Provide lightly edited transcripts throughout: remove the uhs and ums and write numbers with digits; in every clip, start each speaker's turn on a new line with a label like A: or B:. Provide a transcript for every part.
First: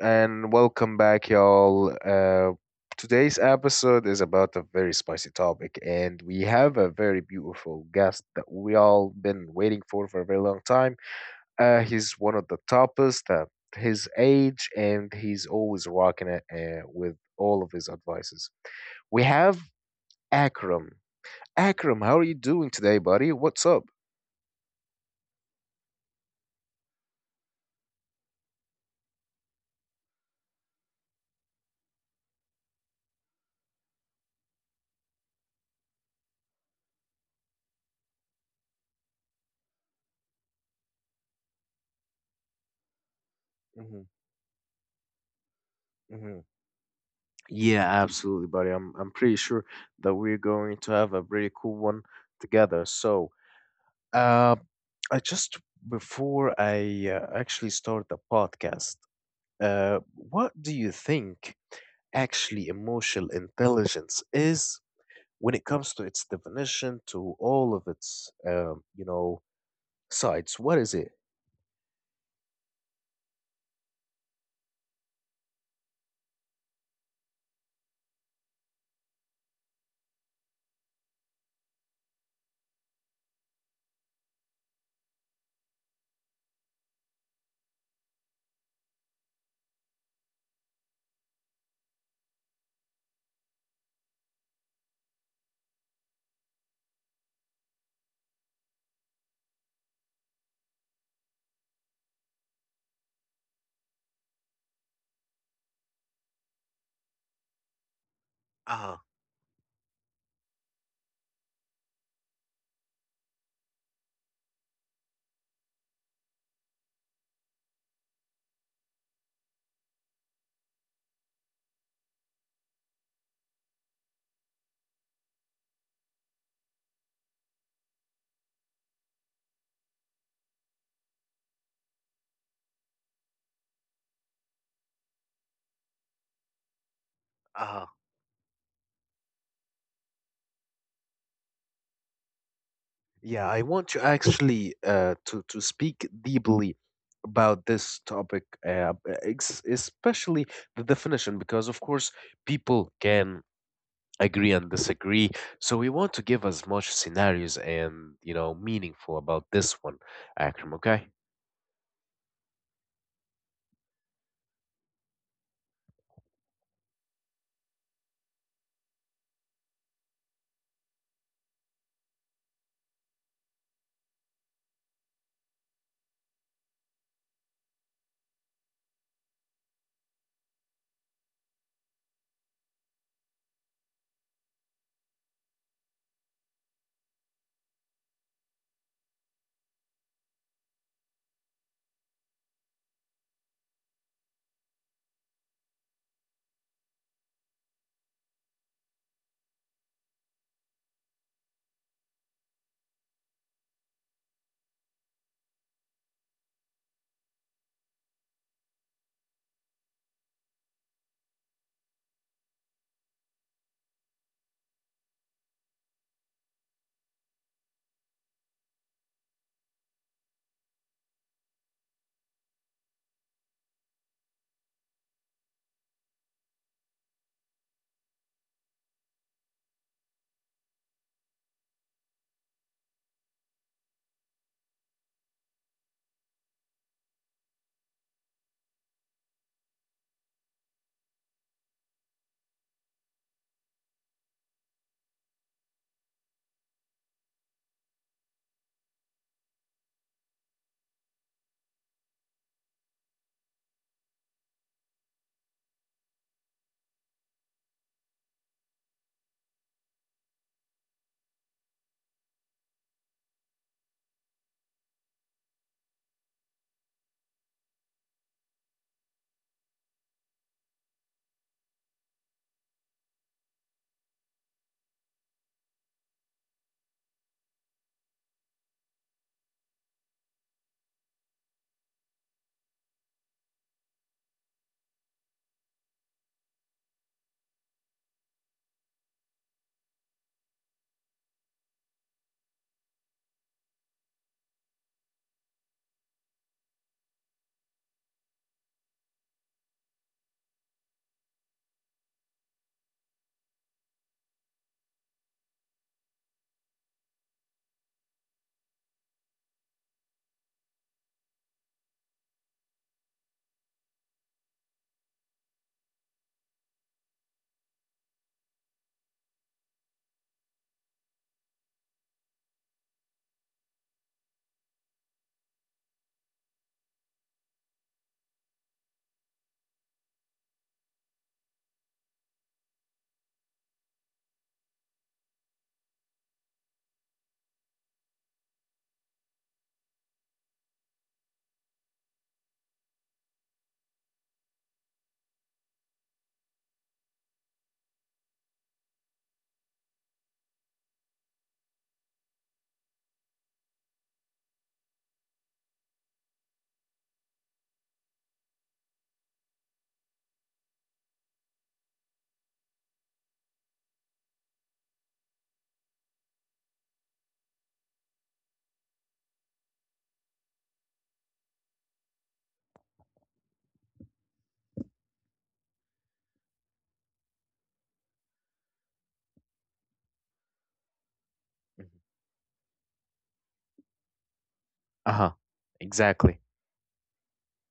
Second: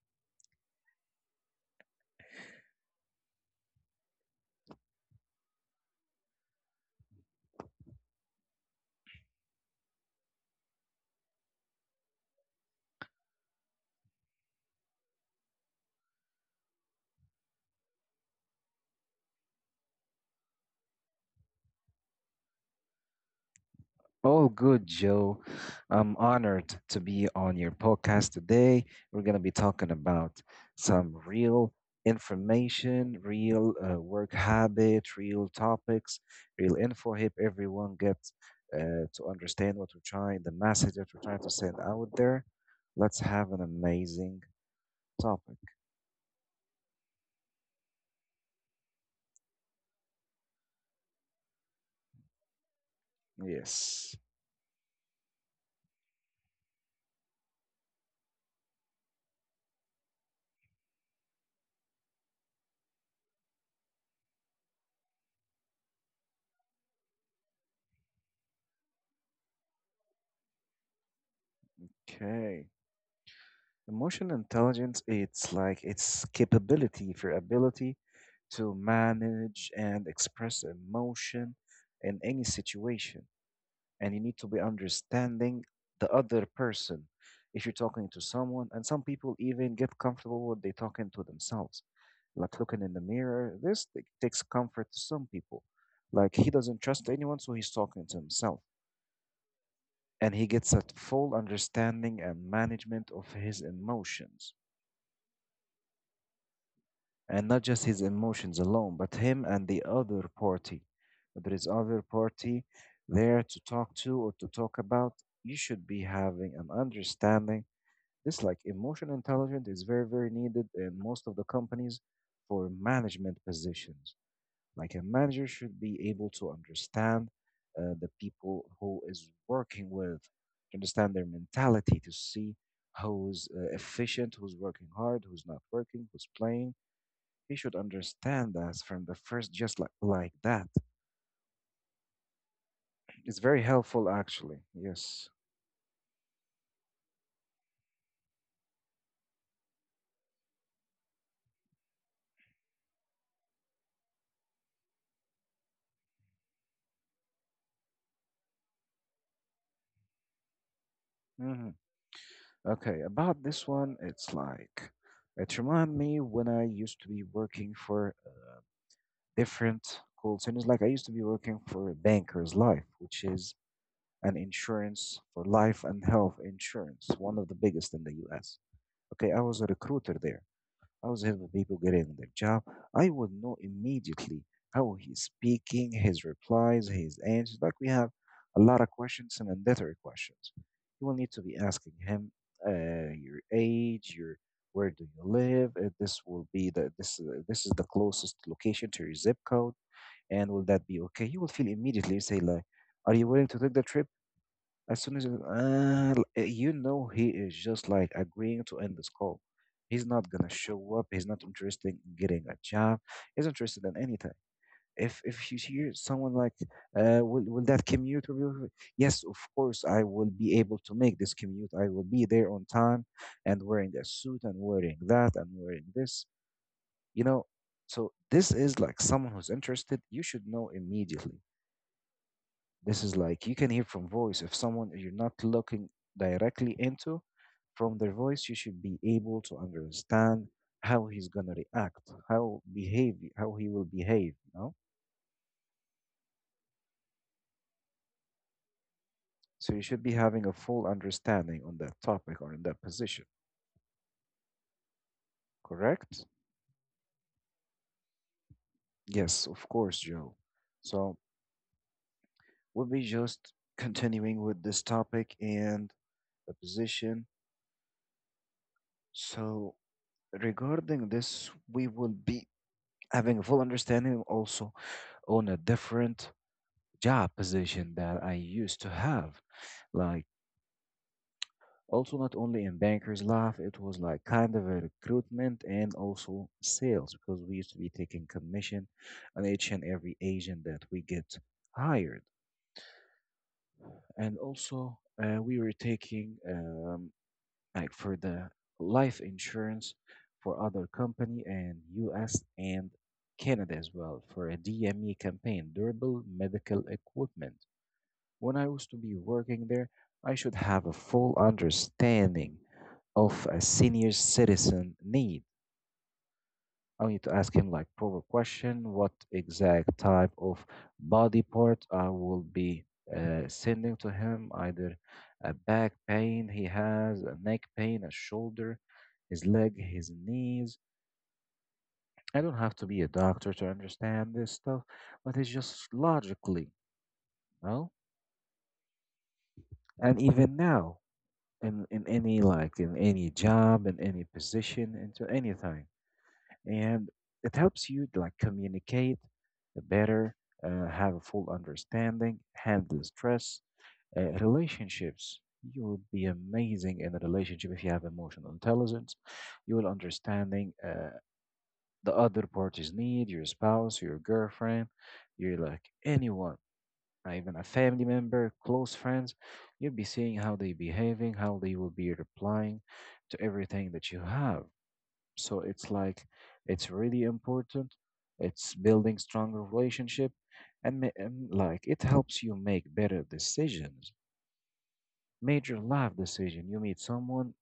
A: and welcome back, y'all. Today's episode is about a very spicy topic, and we have a very beautiful guest that we all been waiting for a very long time. He's one of the toppest at his age, and he's always rocking it with all of his advices. We have Akram. Akram, how are you doing today, buddy? What's up?
B: Oh, good, Joe. I'm honored to be on your podcast today. We're going to be talking about some real information, real work habit, real topics, real info. Help everyone get to understand the message that we're trying to send out there. Let's have an amazing topic.
A: hmm Yeah, absolutely, buddy. I'm pretty sure that we're going to have a pretty cool one together. So,
B: Yes.
A: uh, I just before I actually start the podcast, what do you think actually emotional intelligence is when it comes to its definition to all of its sides? What is it?
B: Okay. Emotional intelligence, it's like its capability for ability to manage and express emotion in any situation. And you need to be understanding the other person if you're talking to someone. And some people even get comfortable when they talking to themselves, like looking in the mirror. Takes comfort to some people. Like he doesn't trust anyone, so he's talking to himself, and he gets a full understanding and management of his emotions, and not just his emotions
A: Uh-huh.
B: alone but him and the other party. There is other party there to talk to or to talk about. You should be having an understanding. This like emotional intelligence is very very needed in most of the companies for management positions. Like a manager should be able to understand the people who is working with, to understand their mentality, to see who's efficient, who's working hard, who's not working, who's playing. He should
A: Uh-huh.
B: understand us from the first, just like that. It's
A: Yeah, I
B: very
A: want to
B: helpful, actually.
A: actually
B: Yes.
A: to speak deeply about this topic, especially the definition, because of course people can agree and disagree. So we want to give as much scenarios and you know meaningful about this one, Akram. Okay.
B: Hmm. Okay, about this one, it's like it reminds me when I used to be working for different call centers. Like I used to be working for Banker's Life, which is and insurance for life and health insurance, one of the biggest in the US. Okay, I was a recruiter there. I was helping people getting their job. I would know immediately how he's speaking, his replies, his answers. Like we have a lot of questions, and mandatory questions. You will need to be asking him your age, your where do you live? This will be the this this is the closest location to your zip code, and will that be okay? You will feel immediately say like, are you willing to take the trip? As soon as you know he is just like agreeing to end this call. He's not gonna show up. He's not interested in getting a job. He's interested in anything. If you hear someone like, will that commute will be okay?" Yes, of course I will be able to make this commute. I will be there on time, and wearing a suit and wearing that and wearing this. You know, so this is like someone who's interested. You should know immediately. This is like you can hear from voice. If someone you're not looking directly into, from their voice, you should be able to understand how he's gonna react, how behave, how he will behave. No, so you should be having a full understanding on that topic or in that position. Correct? Yes, of course, Joe. So we'll be just continuing with this topic and the position. So regarding this, we will be having a full understanding also on a different job position that I used to have. Like also not only in Bankers Life, it was like kind of a recruitment and also sales because we used to be taking commission on each and every agent that we get hired. And also we were taking like for the life insurance for other company and US and Canada as well for a DME campaign, durable medical equipment. When I was to be working there, I should have a full understanding of a senior citizen need. I need to ask him like proper question, what exact type of body part I will be sending to him, either a back pain he has, a neck pain, a shoulder, his leg, his knees. I don't have to be a doctor to understand this stuff, but it's just logically, you know? And even now, in any job, in any position, into anything, and it helps you like communicate better, have a full understanding, handle stress, relationships. You will be amazing in a relationship if you have emotional intelligence. You will understanding the other party's need, your spouse, your girlfriend, you're like anyone, even a family member, close friends. You'll be seeing how they behaving, how they will be replying to everything that you have. So it's like it's really important. It's building stronger relationship, and like it helps you make better decisions,
A: Uh huh.
B: major life
A: Exactly.
B: decision. You meet someone,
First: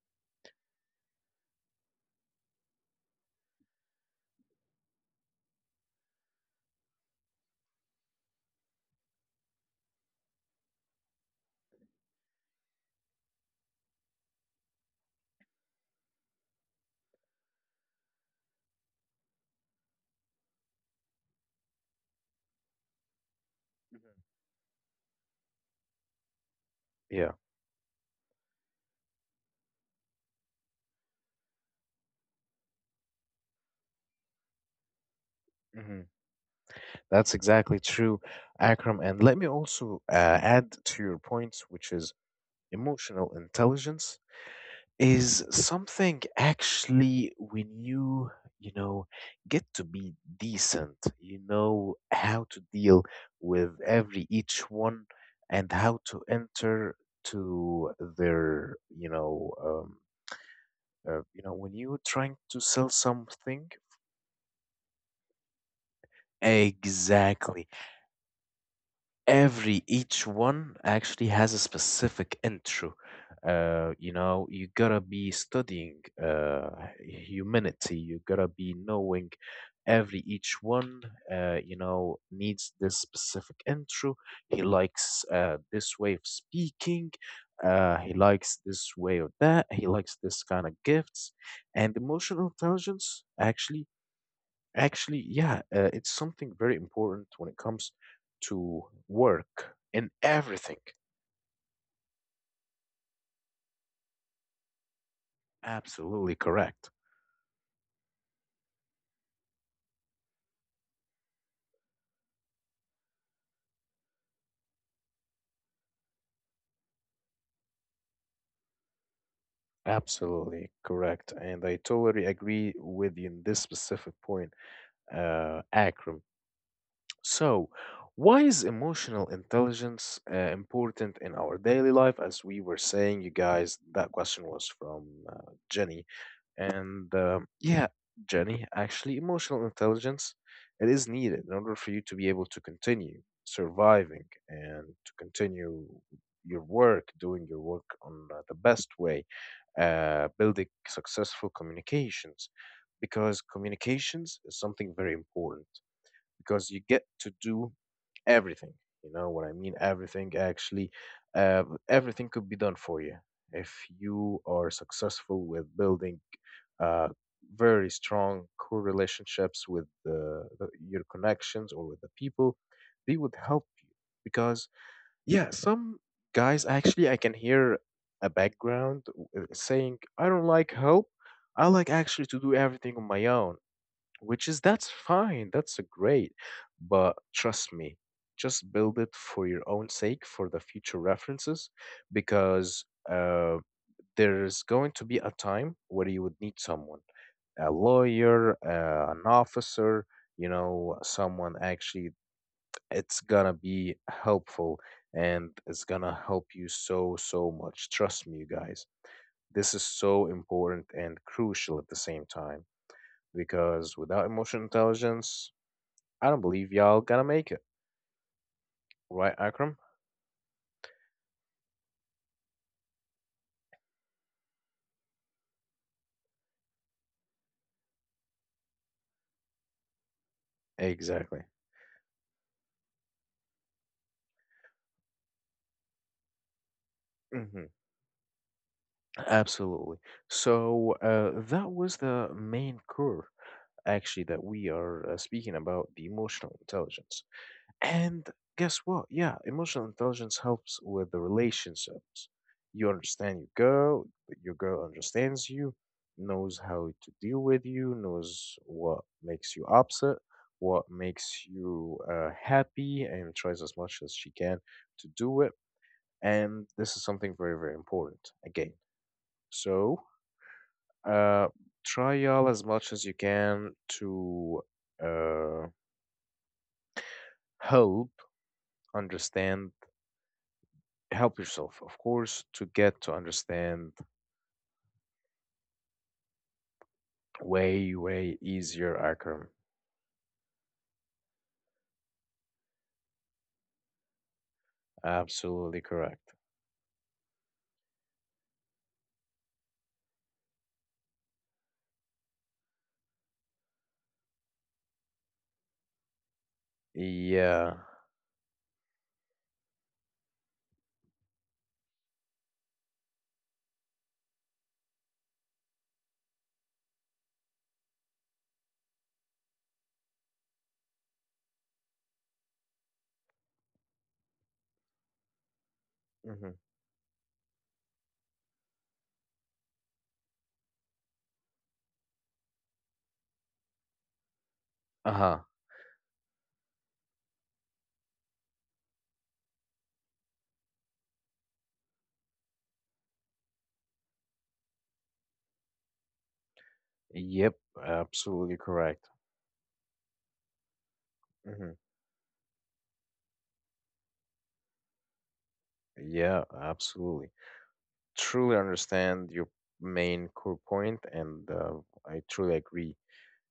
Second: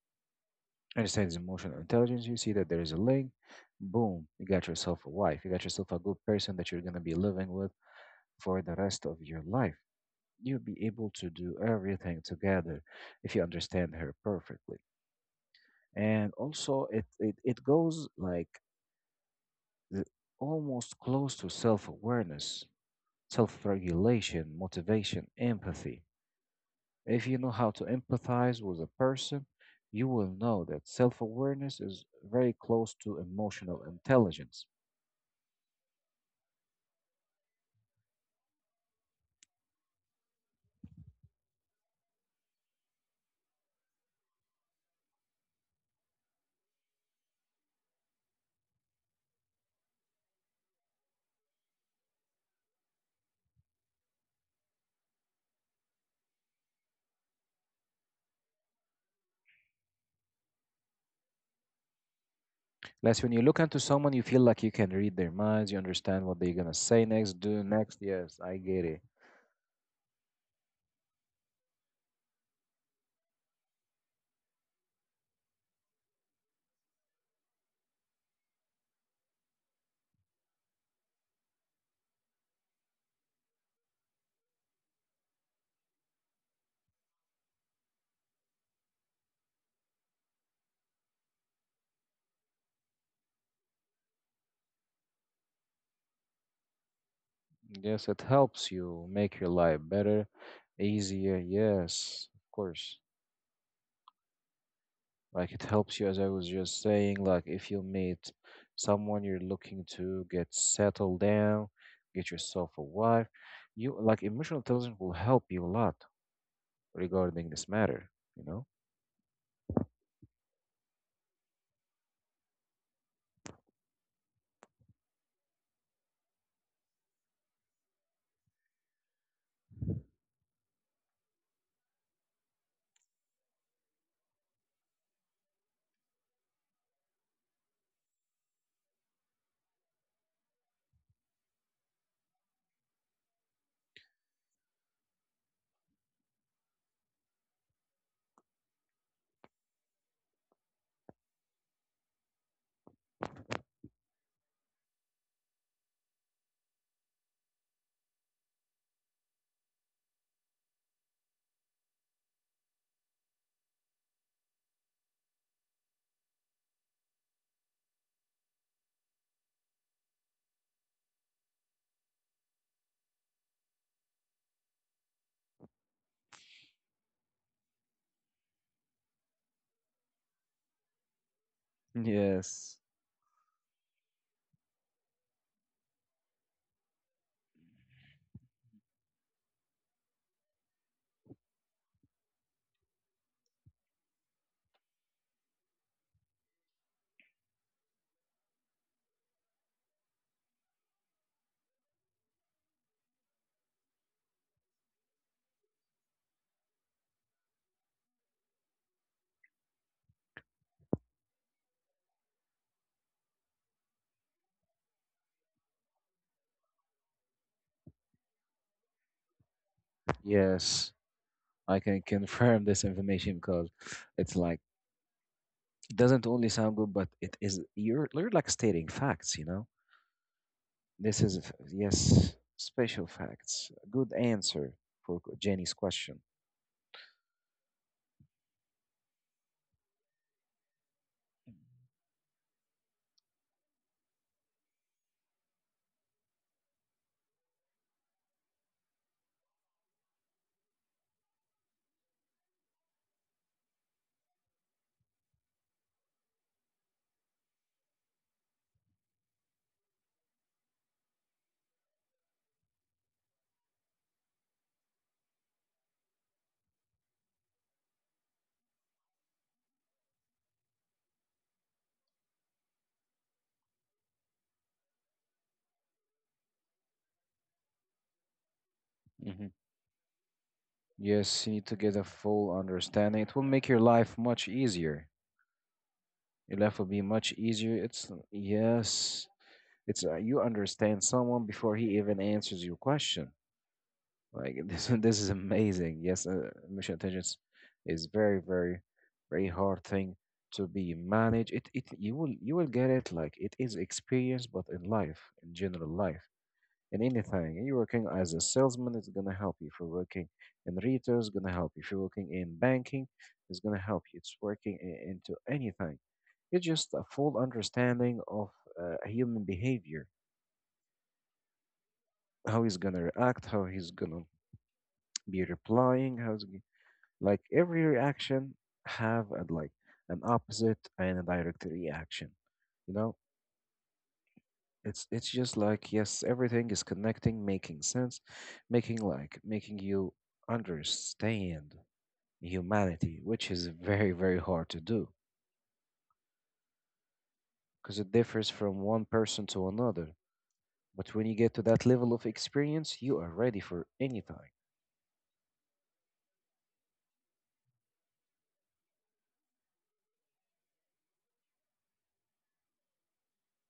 B: understands emotional intelligence, you see that there is a link, boom, you got yourself a wife, you got yourself a good person that you're gonna be living with for the rest of your life. You'll be able to do everything together if you understand her perfectly, and also it goes like l- almost close to self awareness, self
A: Mhm.
B: regulation, motivation, empathy. If
A: Yeah.
B: you know how to empathize with a person, you will know that self awareness is very close to emotional intelligence.
A: hmm That's exactly true, Akram. And let me also add to your point, which is emotional intelligence is something actually when you know, get to be decent, you know how to deal with every each one and how to enter to their, you know, when you're trying to sell
B: Less when you look
A: something,
B: into someone, you feel like you can read their minds, you understand what they're going to say next, do
A: exactly
B: next. Yes, I get it.
A: every each one actually has a specific intro. You know you gotta be studying uh, humanity. You gotta be knowing every each one you know needs this specific intro. He likes this way of speaking. He likes this way of that. He likes this kind of gifts. And emotional intelligence actually, it's something very important when it comes
B: Yes, it helps
A: to
B: you make your
A: work
B: life
A: and
B: better,
A: everything.
B: easier. Yes, of course. Like it helps you, as I
A: Absolutely
B: was just
A: correct.
B: saying, like if you meet someone you're looking to get settled down, get yourself a wife, you like emotional intelligence will help you a lot regarding this matter, you know?
A: Absolutely correct. And I totally agree with you in this specific point, Akram. So, why is emotional intelligence important in our daily life? As we were saying, you guys, that question was from Jenny. And yeah, Jenny, actually, emotional intelligence, it is needed in order for you to be able to continue surviving and to continue your work, doing your work on the best way, building successful communications, because communications is something very important, because you get to do everything. You know what I mean? Everything actually, everything could be done for you if you are successful with building uh, very strong core relationships with your connections or with the people. They would help you because yeah, some guys actually I can hear a background saying I don't like help. I like actually to do
B: Yes,
A: everything on my own, which is that's fine, that's great, but trust me, just build it for your own sake, for the future references, because uh, there's going to be a time where you would need someone, a lawyer, an officer, you know, someone actually. It's gonna be helpful, and it's gonna help you so so much. Trust me, you guys, this is so important and crucial at the same time, because without emotional intelligence, I don't believe y'all gonna make it, right, Akram?
B: yes, I can confirm this information because it's like it doesn't only sound good, but it is you're like stating facts, you know? This is,
A: Exactly.
B: yes, special facts. Good answer for Jenny's question.
A: hmm Absolutely. So that was the main core, actually, that we are speaking about, the emotional intelligence. And guess what? Yeah, emotional intelligence helps with the relationships. You understand your girl understands you, knows how to deal with you, knows what makes you upset, what makes you happy, and tries as much as she can to do it. And this is something very, very important again. So, uh, try y'all as much as you can to uh, help
B: Hmm.
A: understand, help
B: Yes, you need to
A: yourself,
B: get
A: of
B: a
A: course,
B: full
A: to get to
B: understanding. It will make your
A: understand
B: life much easier. Your life will be much easier.
A: way,
B: It's,
A: way easier,
B: yes,
A: Akram.
B: it's, you understand someone before he even answers your question. Like this, this is
A: Absolutely
B: amazing. Yes,
A: correct.
B: emotional intelligence is very, very, very hard thing to be managed. You will get it. Like it is experience, but in life, in general life, in anything. You're
A: Yeah.
B: working as a salesman, it's gonna help you. If you're working in retail, it's gonna help you. If you're working in banking, it's gonna help you. Into anything. It's just a full understanding of human behavior, how he's gonna react, how he's gonna be replying, how's
A: Mm-hmm.
B: like every reaction have a, like an opposite and a direct reaction. You know, it's
A: Uh-huh.
B: just like yes, everything is connecting, making sense, making like making you understand humanity, which is very very hard to do
A: Yep,
B: because it differs
A: absolutely
B: from one
A: correct.
B: person to another. But when you get to that
A: Mm-hmm.
B: level of experience, you are ready for anything.
A: Yeah, absolutely. Truly understand your main core point, and I truly agree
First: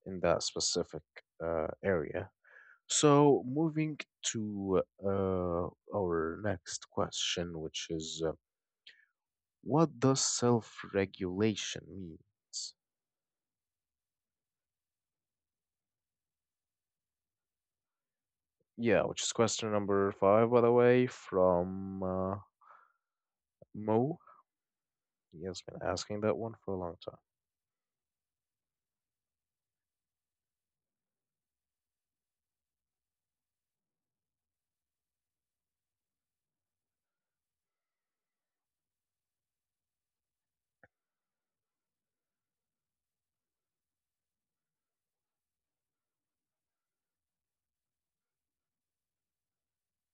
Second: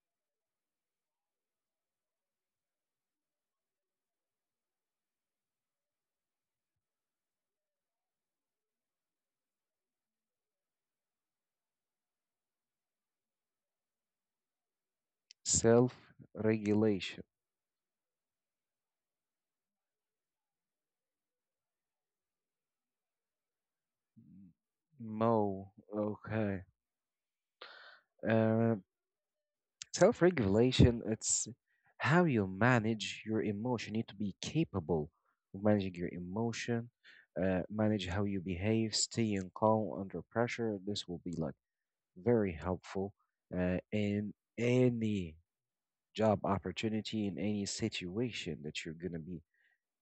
A: in that specific area. So, moving to our next question, which is, what does self-regulation means?
B: Self regulation.
A: Yeah, which is question number five, by the way, from Mo. He has
B: Mo.
A: been asking that one
B: Okay.
A: for a long time.
B: Uh, self regulation, it's how you manage your emotion. You need to be capable of managing your emotion, manage how you behave, staying calm under pressure. This will be like very helpful in any job opportunity, in any situation that you're going to be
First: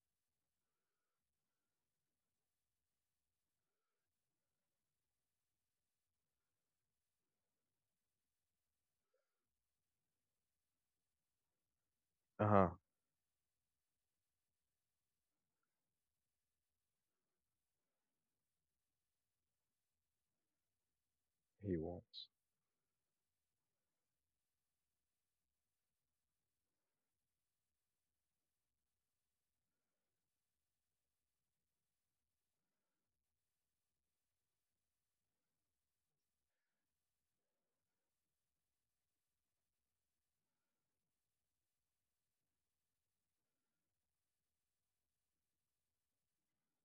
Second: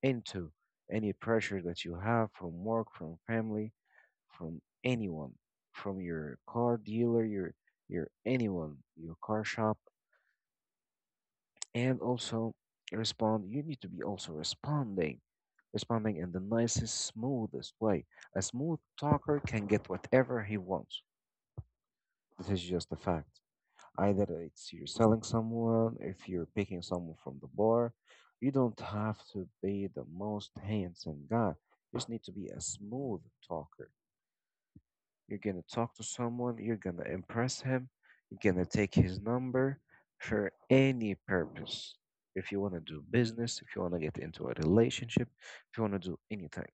B: into, any pressure that you have from work, from family, from anyone, from your car dealer, your anyone, your car shop, and
A: Uh
B: also
A: huh.
B: respond you need to be also responding in the nicest smoothest way. A smooth talker can get whatever he wants.
A: He wants.
B: This is just a fact. Either it's you're selling someone, if you're picking someone from the bar, you don't have to be the most handsome guy, you just need to be a smooth talker. You're gonna talk to someone, you're gonna impress him, you're gonna take his number for any purpose. If you wanna do business, if you wanna get into a relationship, if you wanna do anything,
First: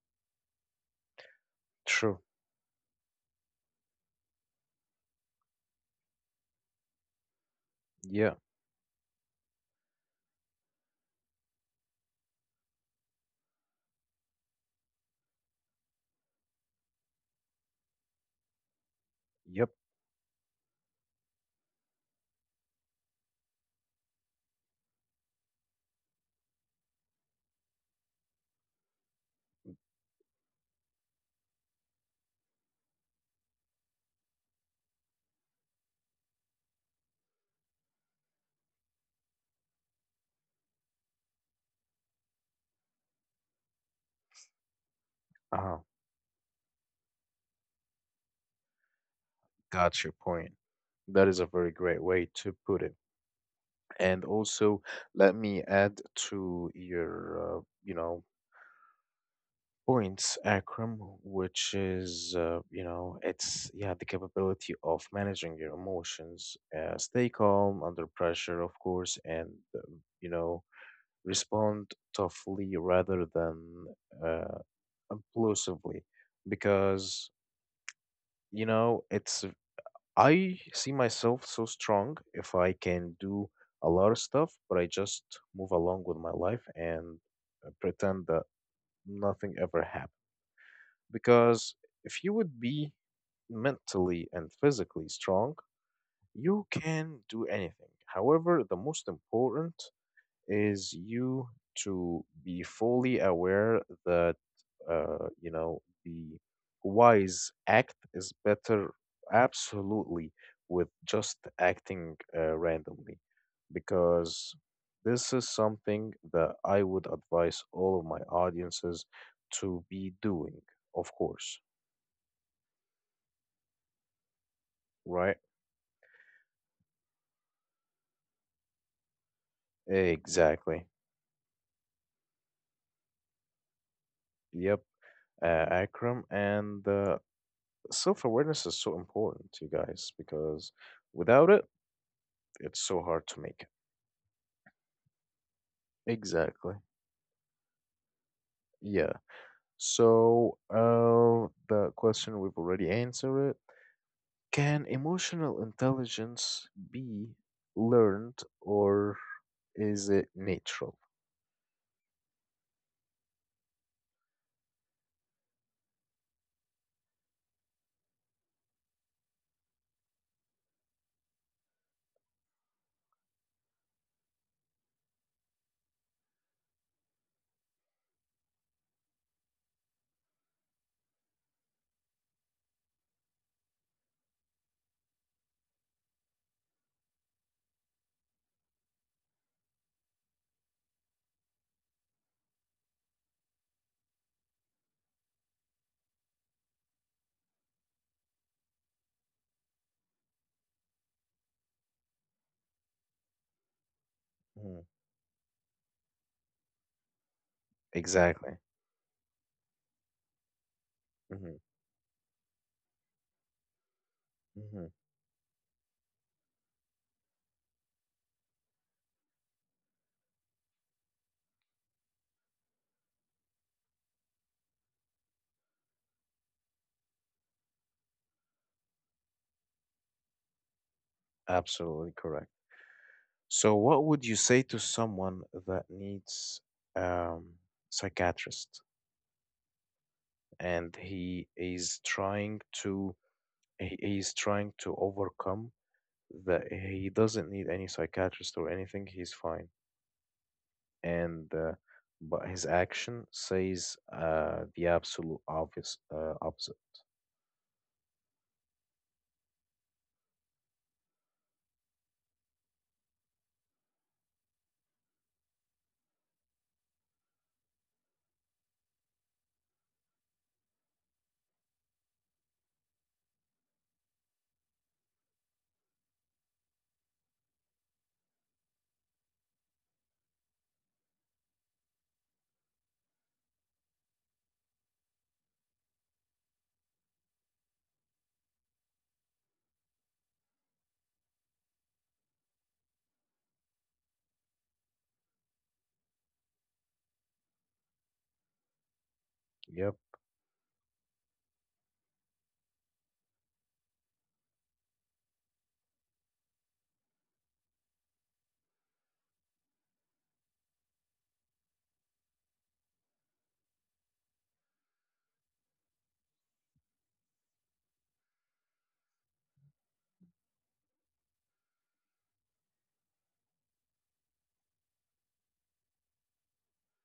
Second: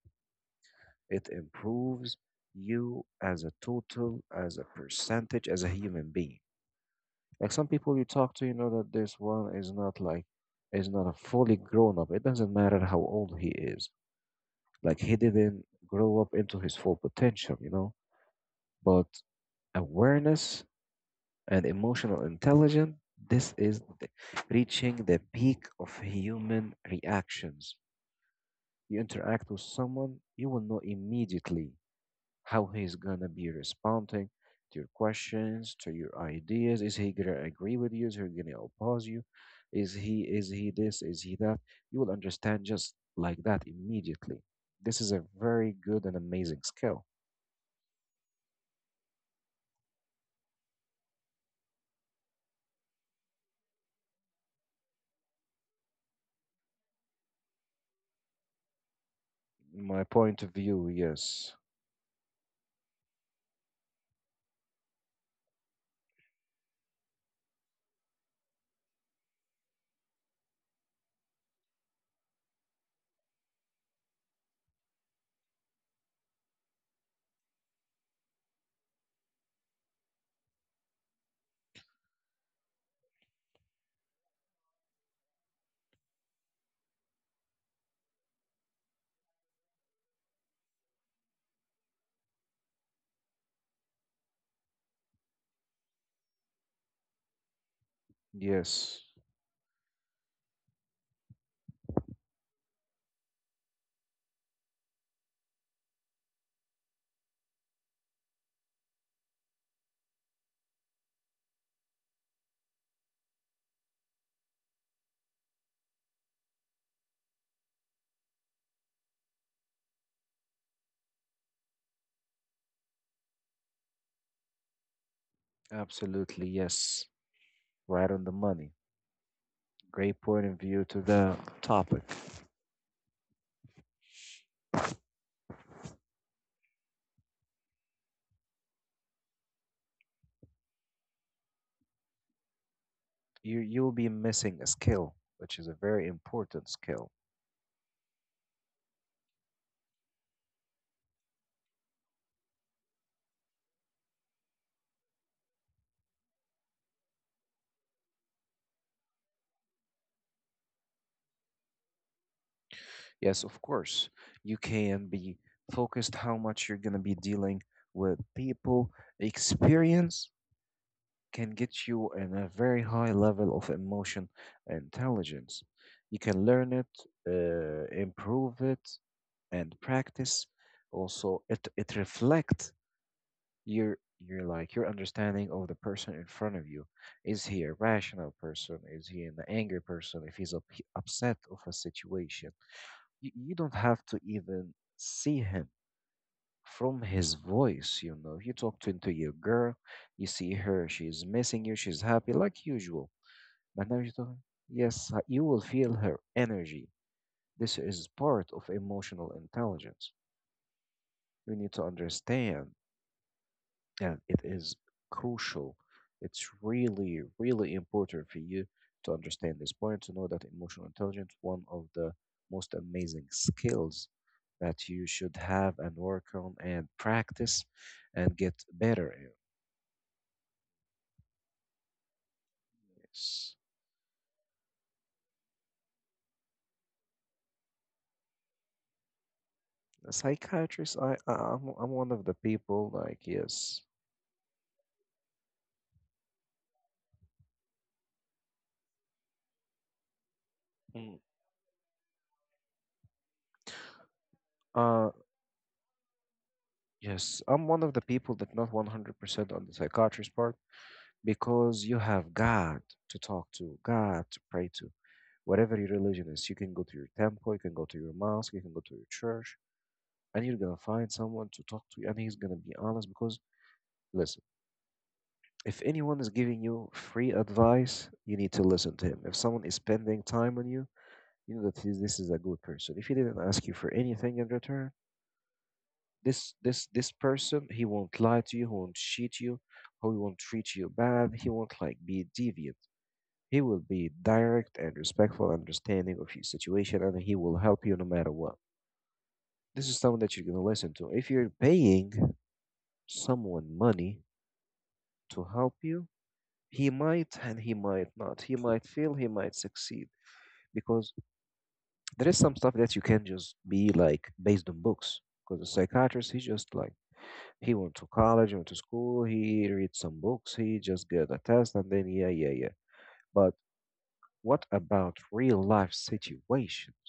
B: it
A: True.
B: improves you as a total, as a percentage, as a human being. Like some people you talk
A: Yeah.
B: to, you know that this one is not like is not a fully grown up. It doesn't matter how old he is. Like he didn't grow up into his full potential, you know. But
A: Yep.
B: awareness and emotional intelligence, this is the- reaching the peak of human reactions. You interact with someone, you will know immediately how he's gonna be responding to your questions, to your ideas. Is he gonna agree with you? Is he gonna oppose you? Is he this? Is he that? You will understand just like that immediately. This is a
A: Uh
B: very
A: huh.
B: good and amazing skill.
A: Got your point. That is a very great way to put it. And also, let me add to your, you know,
B: My
A: points,
B: point of view,
A: Akram,
B: yes.
A: which is, you know, it's yeah, the capability of managing your emotions, stay calm under pressure, of course, and um, you know, respond toughly rather than uh, impulsively, because you know, it's I see myself so strong if I can do a lot of stuff, but I just move along with my life and pretend that nothing ever happened. Because if you would be mentally and physically strong, you can do anything. However, the
B: Yes.
A: most important is you to be fully aware that you know the wise act is better absolutely with just acting randomly, because this is something that I would advise all of my audiences to be doing, of course. Right,
B: Absolutely, yes. Right on the money. Great point of view
A: exactly.
B: to the topic.
A: Yep, Akram. And self awareness is so important, you guys, because without it, it's so hard to
B: You
A: make
B: you'll be missing a skill, which is a very
A: it.
B: important
A: Exactly.
B: skill.
A: Yeah. So, the question we've already answered it. Can emotional intelligence be learned or is it natural?
B: Yes, of course. You can be focused how much you're gonna be dealing with people. Experience can get you in a very high level of emotion intelligence. You can learn it, improve it, and practice. Also, it reflects your your understanding of the person in front of you. Is he a rational person? Is he an angry person? If upset of a situation, you don't have to even see him from his voice. You know. You talk to your girl, you see her, she's missing you, she's happy, like usual. But now you talk,
A: Mhm.
B: yes, you will feel her energy. This is part
A: Exactly.
B: of emotional intelligence. You
A: hmm
B: need to understand that it is
A: hmm
B: crucial. It's really, really important for you to understand this point, to know that emotional intelligence, one of the most amazing skills that you should have and work on and practice and get better.
A: Absolutely correct.
B: Yes.
A: So, what would you say to someone that needs um, psychiatrist
B: A psychiatrist,
A: and
B: I, I
A: he
B: I'm I'm
A: is
B: one of the
A: trying
B: people
A: to
B: like yes.
A: he is trying to overcome that he doesn't need any psychiatrist or anything, he's fine.
B: Mm,
A: And but his action says the
B: Uh
A: absolute obvious opposite.
B: yes, I'm one of the people that not 100% on the psychiatrist part because you have God to talk to, God to pray to. Whatever your religion is, you can go to your temple, you can go to your mosque, you can go to your church, and you're gonna find someone to talk to, and he's gonna be honest because, listen, if anyone is giving you free advice, you need to listen to him. If someone is spending time on you, you know that this is a good person. If he didn't ask you for anything in return, this person, he won't lie to you, he won't cheat you, he won't treat you bad, he won't like be deviant. He will be direct and respectful, understanding of your situation, and he will help you no matter what. This is
A: Yep,
B: someone that you're gonna listen to. If you're paying someone money to help you, he might and he might not. He might fail, he might succeed, because there is some stuff that you can just be like based on books, because the psychiatrist, he just like, he went to college, went to school, he read some books, he just get a test, and then yeah, yeah, yeah. But what about real life situations?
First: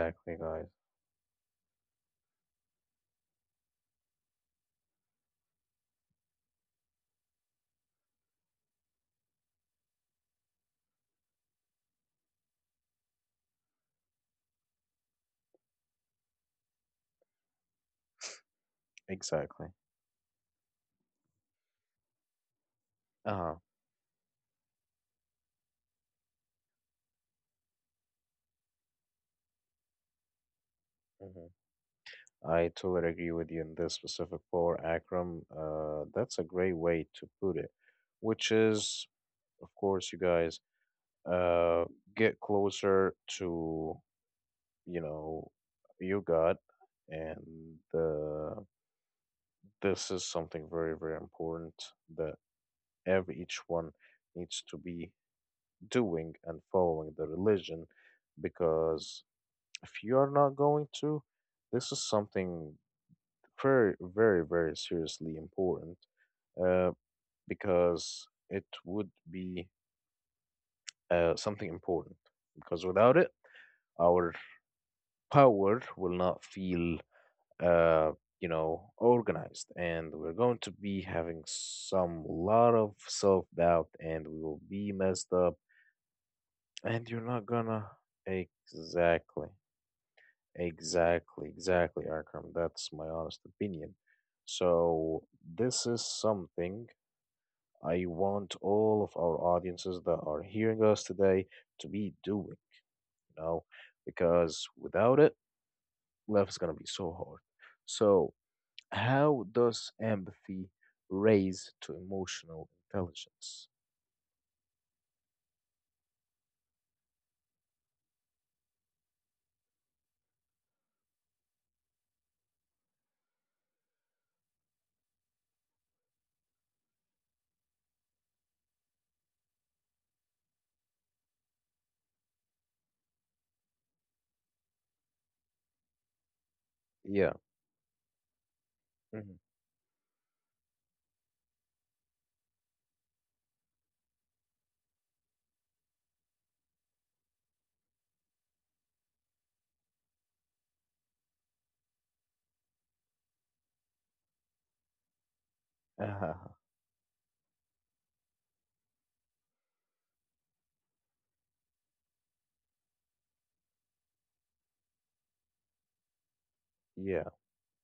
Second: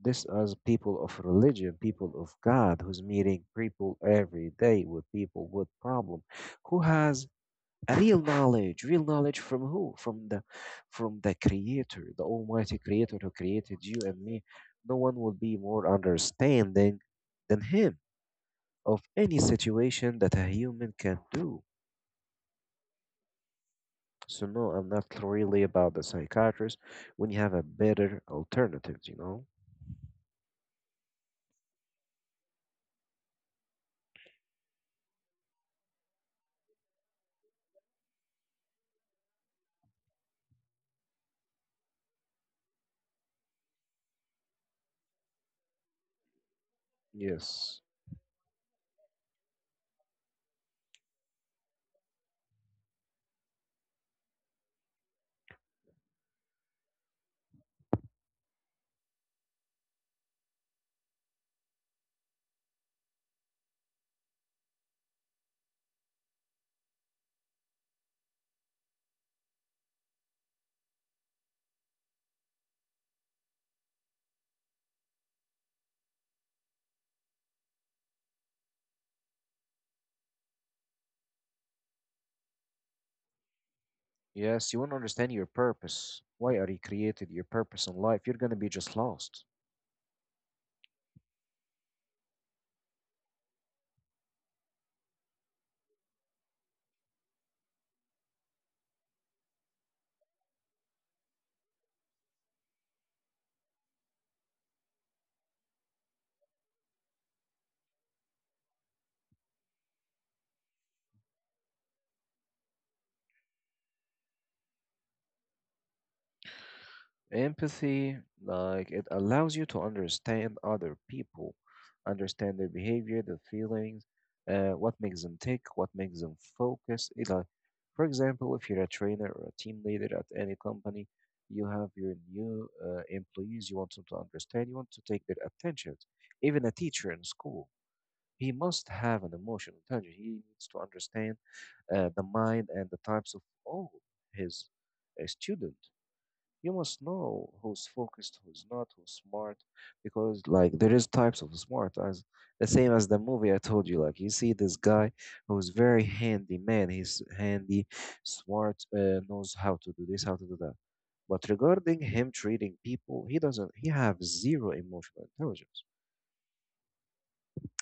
B: This, as
A: guys.
B: people of religion, people of God, who's meeting people every day, with people with problem, who has real knowledge, real knowledge, from who? From the, from the creator, the almighty creator who created you and me. No one will be more understanding than him of any
A: Exactly.
B: situation that a human can do.
A: Uh-huh.
B: So no, I'm not really about the psychiatrist when you have a better alternatives, you know?
A: Mm-hmm. I totally agree with you in this specific part, Akram. That's a great way to put it, which is, of course, you guys, uh, get closer to, you know, your God. And
B: Yes.
A: this is something very, very important, that every each one needs to be doing and following the religion, because if you are not going to, this is something very, very, very seriously important uh, because it would be something important. Because without it, our power will not feel, uh, you know, organized, and we're going to be having some lot of self doubt, and we will
B: Yes, you
A: be
B: won't
A: messed
B: understand your
A: up,
B: purpose. Why are you
A: and you're
B: created?
A: not
B: Your
A: gonna
B: purpose in life? You're gonna be just
A: exactly,
B: lost.
A: exactly, exactly, Akram. That's my honest opinion. So this is something I want all of our audiences that are hearing us today to be doing, you know, because without it, life is going to be so hard. So, how does empathy raise to emotional intelligence?
B: Empathy, like, it allows you to understand other people, understand their behavior, their feelings, what makes them tick, what makes them focus. It, like, for example, if you're a trainer or a team leader at any company, you have your new employees. You want them to understand. You want to take their attention. Even a teacher in
A: Yeah.
B: school, he must have an
A: hmm
B: emotional intelligence. He needs to understand the mind and the types of all his student. You must know who's focused, who's not, who's smart, because like there is types of smart as the same as the movie I told you. Like you see this guy who's very
A: uh
B: handy man. He's handy, smart, knows how to do this, how to do that. But regarding him treating people, he doesn't. He have zero emotional intelligence,
A: Yeah.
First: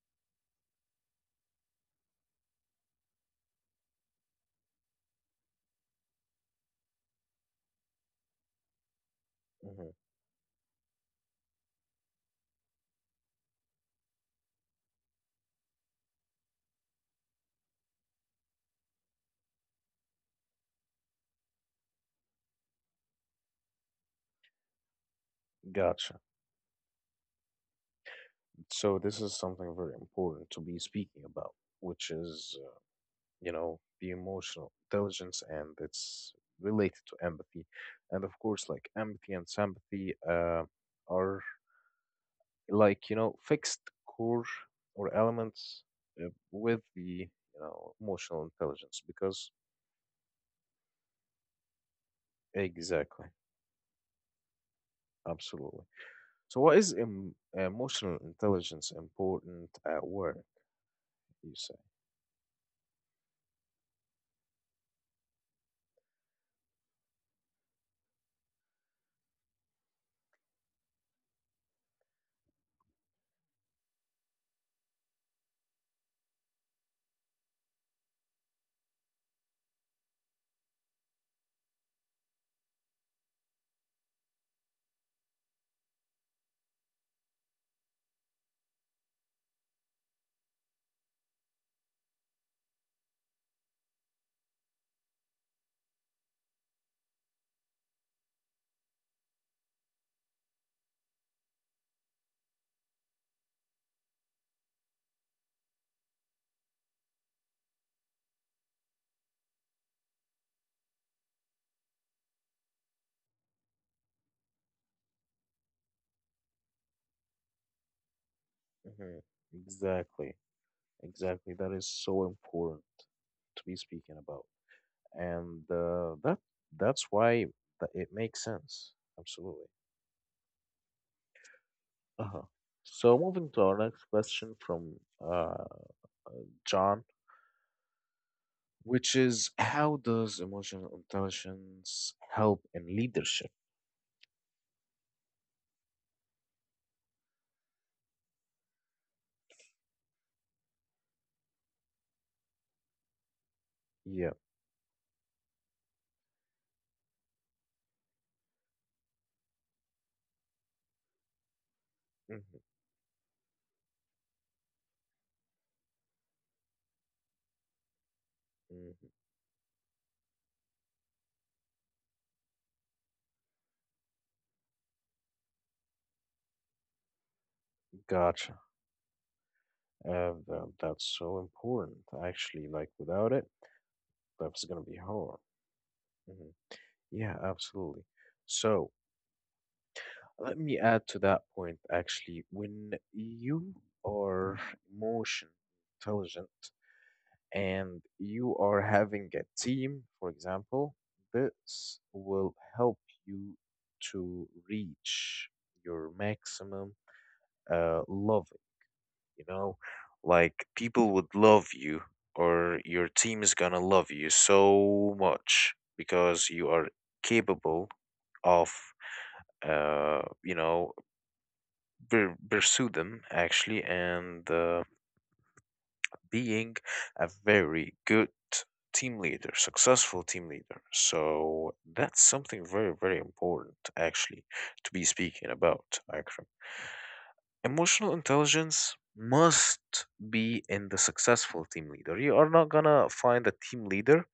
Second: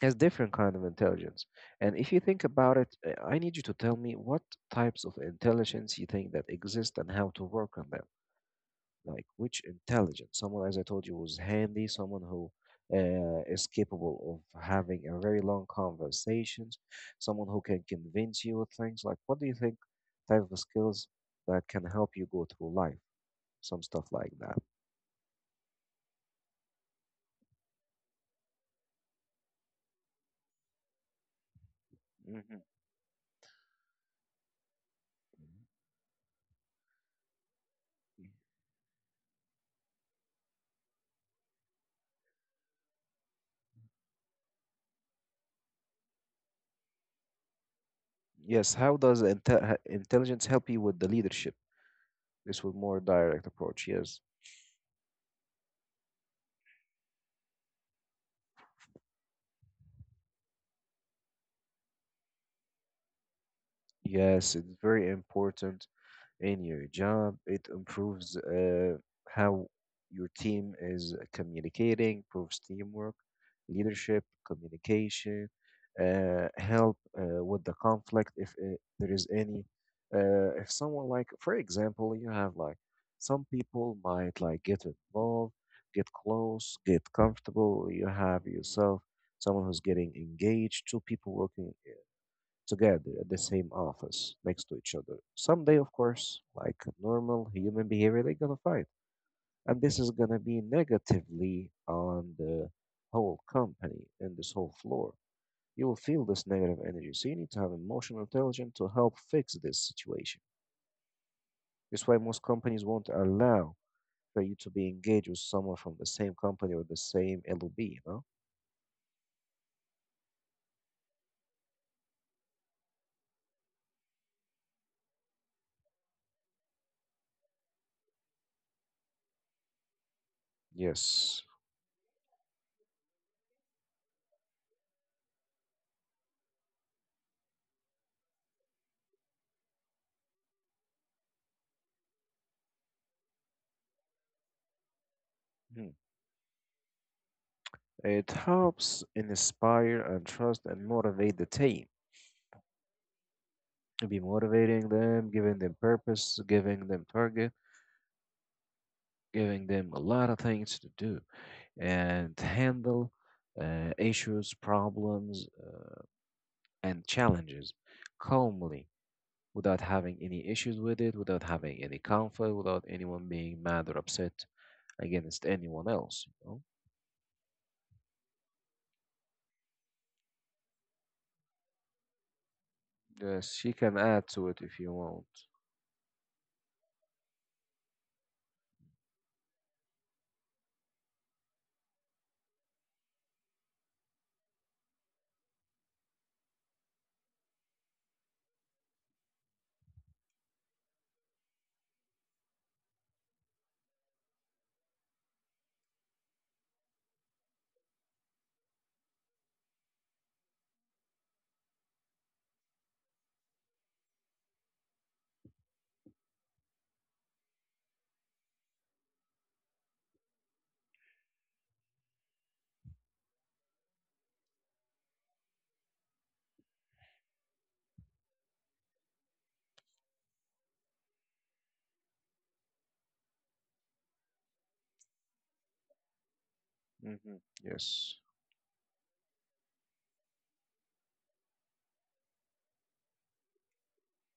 B: has different kind of intelligence. And if you think about it, I need you to tell me what types of intelligence you think that exist and how to work on them. Like which
A: hmm
B: intelligence? Someone, as I told you, was handy. Someone who is capable of having a very long conversations. Someone who can convince you of things. Like what do you think type of skills that can help you go through life? Some stuff like that.
A: Gotcha. So, this is something very important to be speaking about, which is,
B: Hmm.
A: you know, the emotional intelligence, and it's related to empathy. And of course, like empathy and sympathy are, like, you know, fixed core or elements with the, you know, emotional
B: Yes. How
A: intelligence,
B: does
A: because
B: intelligence help you with the leadership? This was more
A: exactly,
B: direct approach. Yes,
A: absolutely. So, what is emotional intelligence important at work, you say?
B: yes, it's very important in your job. It improves how your team is communicating, improves teamwork, leadership, communication, help with the conflict if there is any. If someone, like, for example, you have like some people might like get involved, get close, get comfortable. You have yourself someone who's getting engaged, two people working together at the same office next to each other. Someday, of course, like normal human behavior, they're gonna fight. And this is gonna be negatively on the whole company and this whole floor. You will feel this negative energy. So you need to have emotional intelligence to help fix this situation. That's why most companies won't allow for you to be engaged with someone from the same company or the same LOB, you know?
A: hmm Exactly, exactly. That is so important to be speaking about. And that that's why that it makes sense. Absolutely.
B: Yes.
A: Uh-huh. So moving to our next question from uh, John, which is, how does emotional intelligence help in leadership?
B: Mhm. It helps inspire and trust and motivate the team, be
A: Yeah.
B: motivating them, giving them purpose, giving them target, giving them a lot of things to do and
A: hmm
B: handle issues, problems, and challenges calmly,
A: hmm
B: without having any issues with it, without having any conflict, without anyone being mad or upset against anyone else, you know?
A: Gotcha. That's so important, actually. Like without it,
B: Yes, you can add to
A: that's
B: it if
A: gonna be
B: you want.
A: hard. hmm Yeah, absolutely. So let me add to that point actually. When you are emotion intelligent and you are having a team, for example, this will help you to reach your maximum love, you know, like people would love you or your team is gonna love you so much, because you are capable of you know pursue them actually, and being a very good team leader, successful team leader. So that's something very very important actually to be speaking about, Akram.
B: Hmm.
A: Emotional
B: Yes.
A: intelligence must be in the successful team leader. You are not gonna find a team leader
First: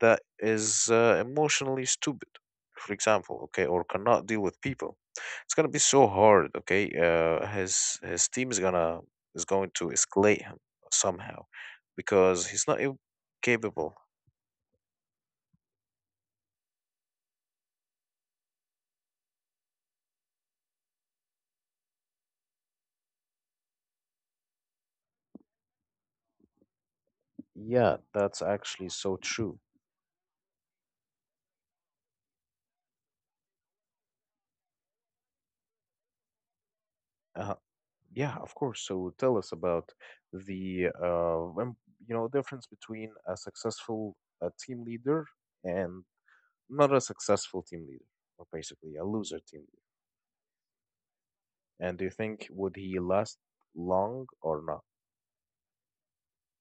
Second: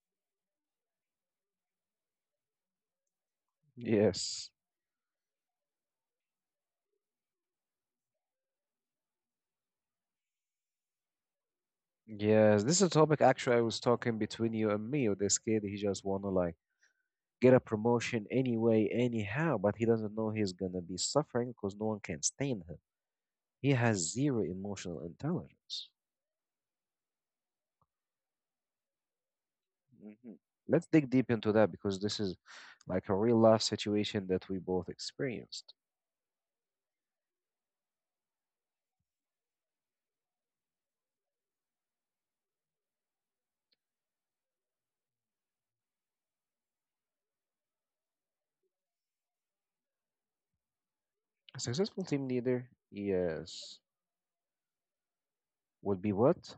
A: that is emotionally stupid, for example, okay, or cannot deal
B: Yes.
A: with people. It's gonna be so hard, okay? His team is gonna is going to escalate him somehow because he's
B: Yes,
A: not
B: this is a topic actually I was
A: capable.
B: talking between you and me. With this kid, he just wanna like get a promotion anyway, anyhow, but he doesn't know he's gonna be suffering because no one can stand him. He has zero emotional intelligence.
A: Yeah, that's actually so true.
B: Mhm. Let's dig deep into that, because this is like a real life situation that we both experienced.
A: Uh, yeah, of course. So tell us about the you know difference between a successful team leader and not a successful team leader, or basically a loser team leader.
B: A
A: And do
B: successful
A: you
B: team
A: think
B: leader,
A: would he last
B: yes,
A: long or not?
B: would be what?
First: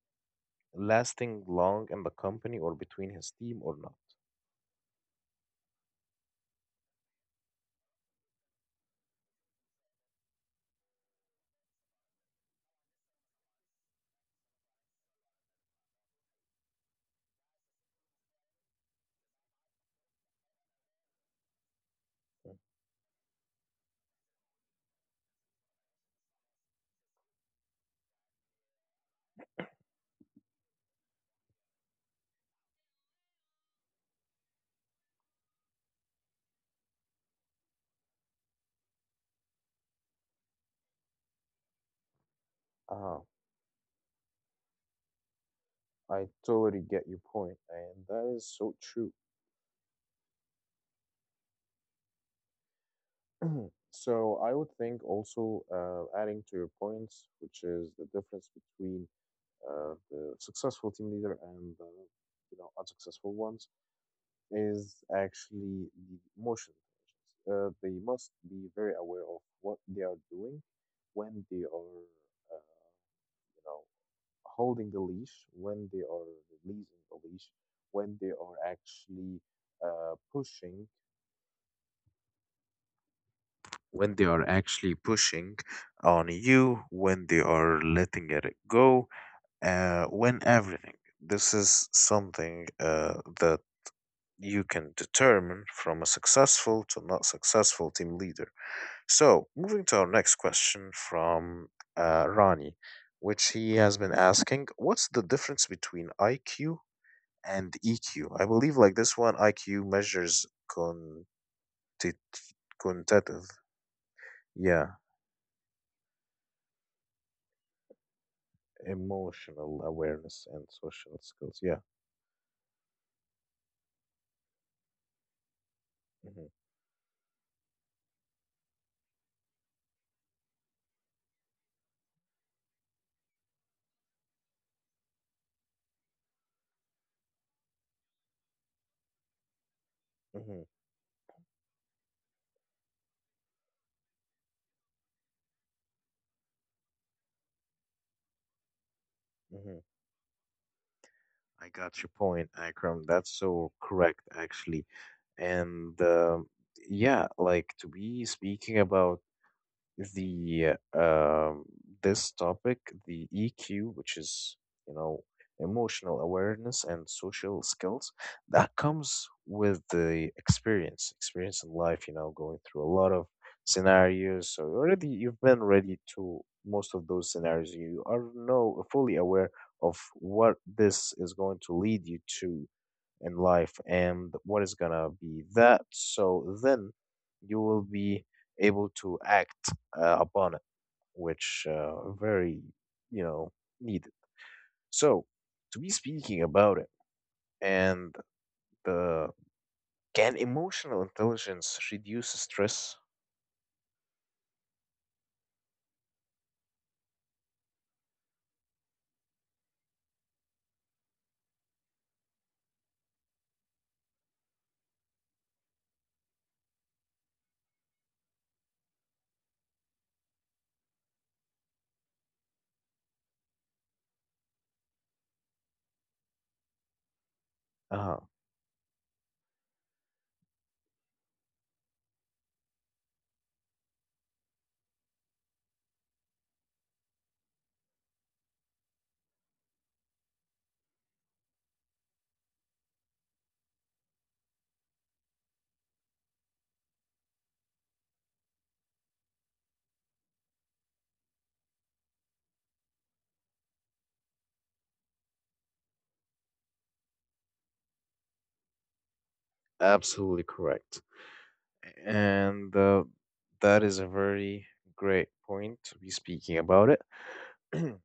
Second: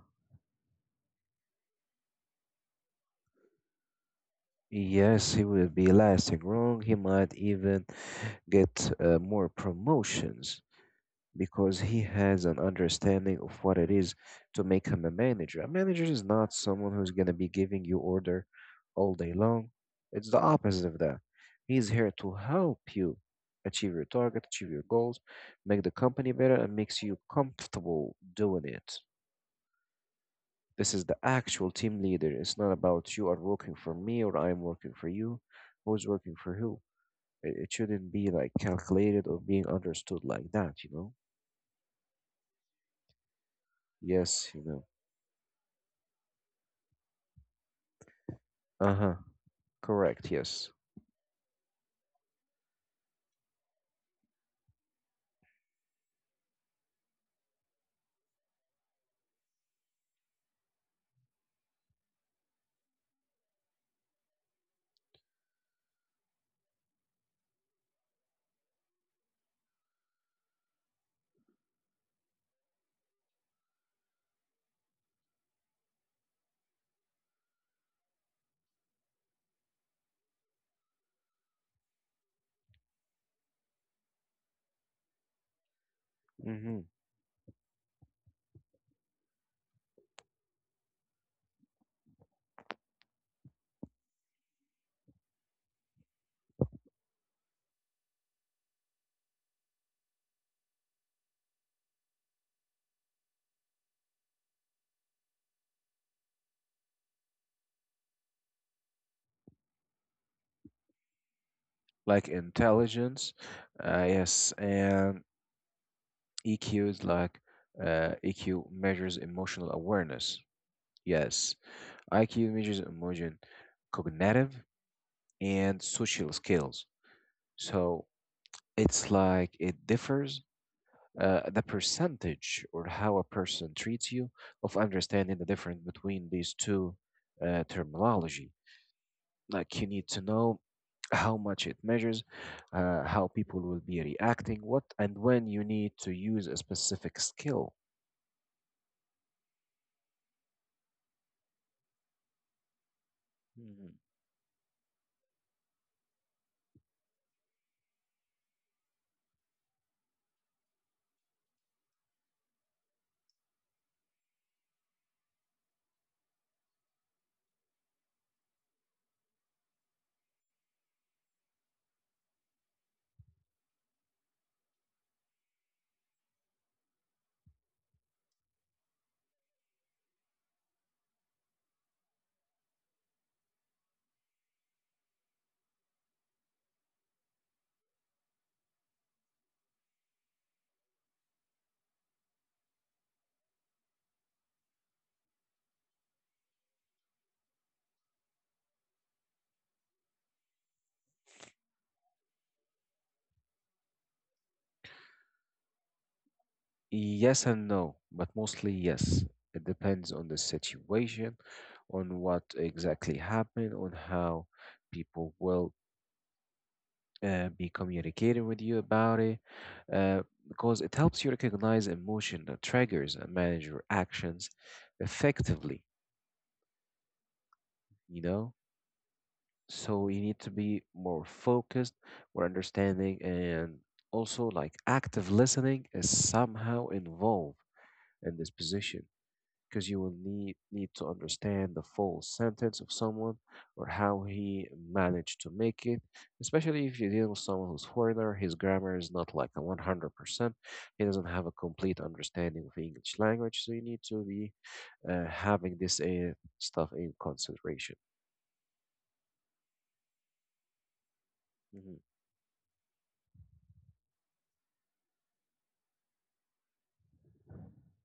A: Lasting long in the company or between his team or not?
B: Yes, he will be lasting wrong. He might even get more promotions because he has an understanding of what it is to make him a manager. A manager is not someone who's going to be giving you order all day long. It's the opposite of that. He's here to help you achieve your target, achieve your goals, make the company better, and makes you comfortable doing it. This is the actual team leader. It's not about you are working for me or I'm working for you. Who's working for who? It shouldn't be like calculated or being understood like that, you know?
A: Ah,
B: Yes, you know.
A: I totally get your point, and that is so
B: Uh
A: true.
B: huh. Correct, yes.
A: So I would think also adding to your points, which is the difference between the successful team leader and you know unsuccessful ones is actually the emotion intelligence. They must be very aware of what they are doing when they are uh, you know holding the leash, when they are releasing the leash, when they are actually pushing. When they are actually pushing on
B: Hmm.
A: you, when they are letting it go, when everything. This is something that you can determine from a successful to not successful team leader. So, moving to our next question from Ronnie, which he has been asking, what's the difference between IQ and EQ? I believe, like this one, IQ measures contit-
B: Like intelligence,
A: quantitative,
B: yes,
A: yeah,
B: and EQ is like, EQ measures emotional
A: emotional
B: awareness,
A: awareness and social
B: yes.
A: skills. Yeah.
B: IQ measures emotion, cognitive, and social
A: hmm
B: skills. So it's like it differs the percentage or how a person treats you of understanding the difference between these two terminology. Like you need to know
A: hmm
B: how much it measures, how people will be reacting, what and when you need to use a specific skill.
A: hmm I got your point, Akram. That's so
B: Mhm.
A: correct, actually. And yeah, like to be speaking about the this topic, the EQ, which is you know emotional awareness and social skills, that comes with the experience, experience in life. You know, going through a lot of scenarios. So already you've been ready to most of those scenarios. You are know fully aware of what this is going to lead you to in life and what is gonna be that. So then you will be able to act upon it, which very you know needed. So to be speaking about it and the can emotional intelligence reduce stress?
B: Yes and no, but mostly yes. It depends on the situation, on what exactly happened, on how people will be communicating with you about it, uh, because it helps you recognize emotion that triggers and manage your actions effectively.
A: Uh-huh.
B: You know. So you need to be more focused, more understanding, and also like active listening is somehow involved in this position, because you will need to understand the full sentence of someone, or how he managed to make it, especially if you deal with someone who's foreigner, his grammar is not like a 100%, he doesn't have a complete understanding of english language, so you need to be having this stuff in consideration.
A: Absolutely correct.
B: Mhm.
A: And that is a very great point to be speaking about it.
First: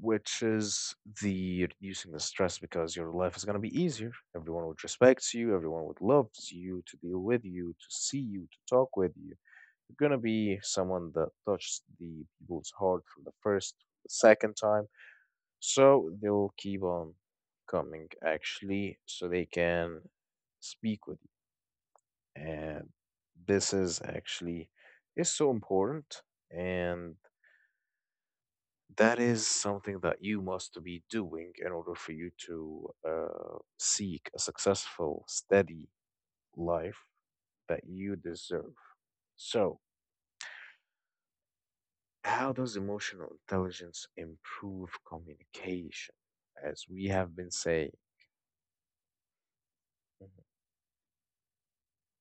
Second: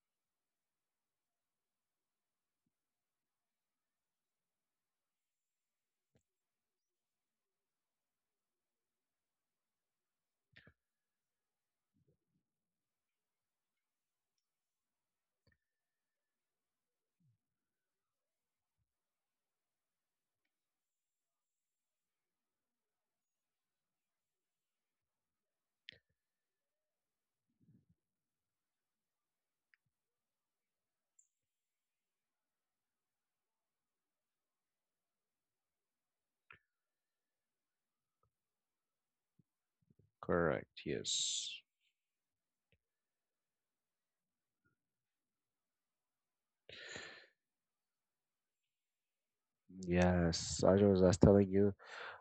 A: Which is the reducing the stress because your life is going to be easier. Everyone would respect you, everyone would love you to deal with you, to see you, to talk with you. You're going to be someone that touched the people's heart from the first, the second time. So they'll keep on coming actually so they can speak with you. And this is actually is so important and that is something that you must be doing in order for you to seek a successful, steady life that you deserve. So,
B: Correct, yes.
A: how does emotional intelligence improve communication? As we have been saying,
B: Yes, as I was just telling you,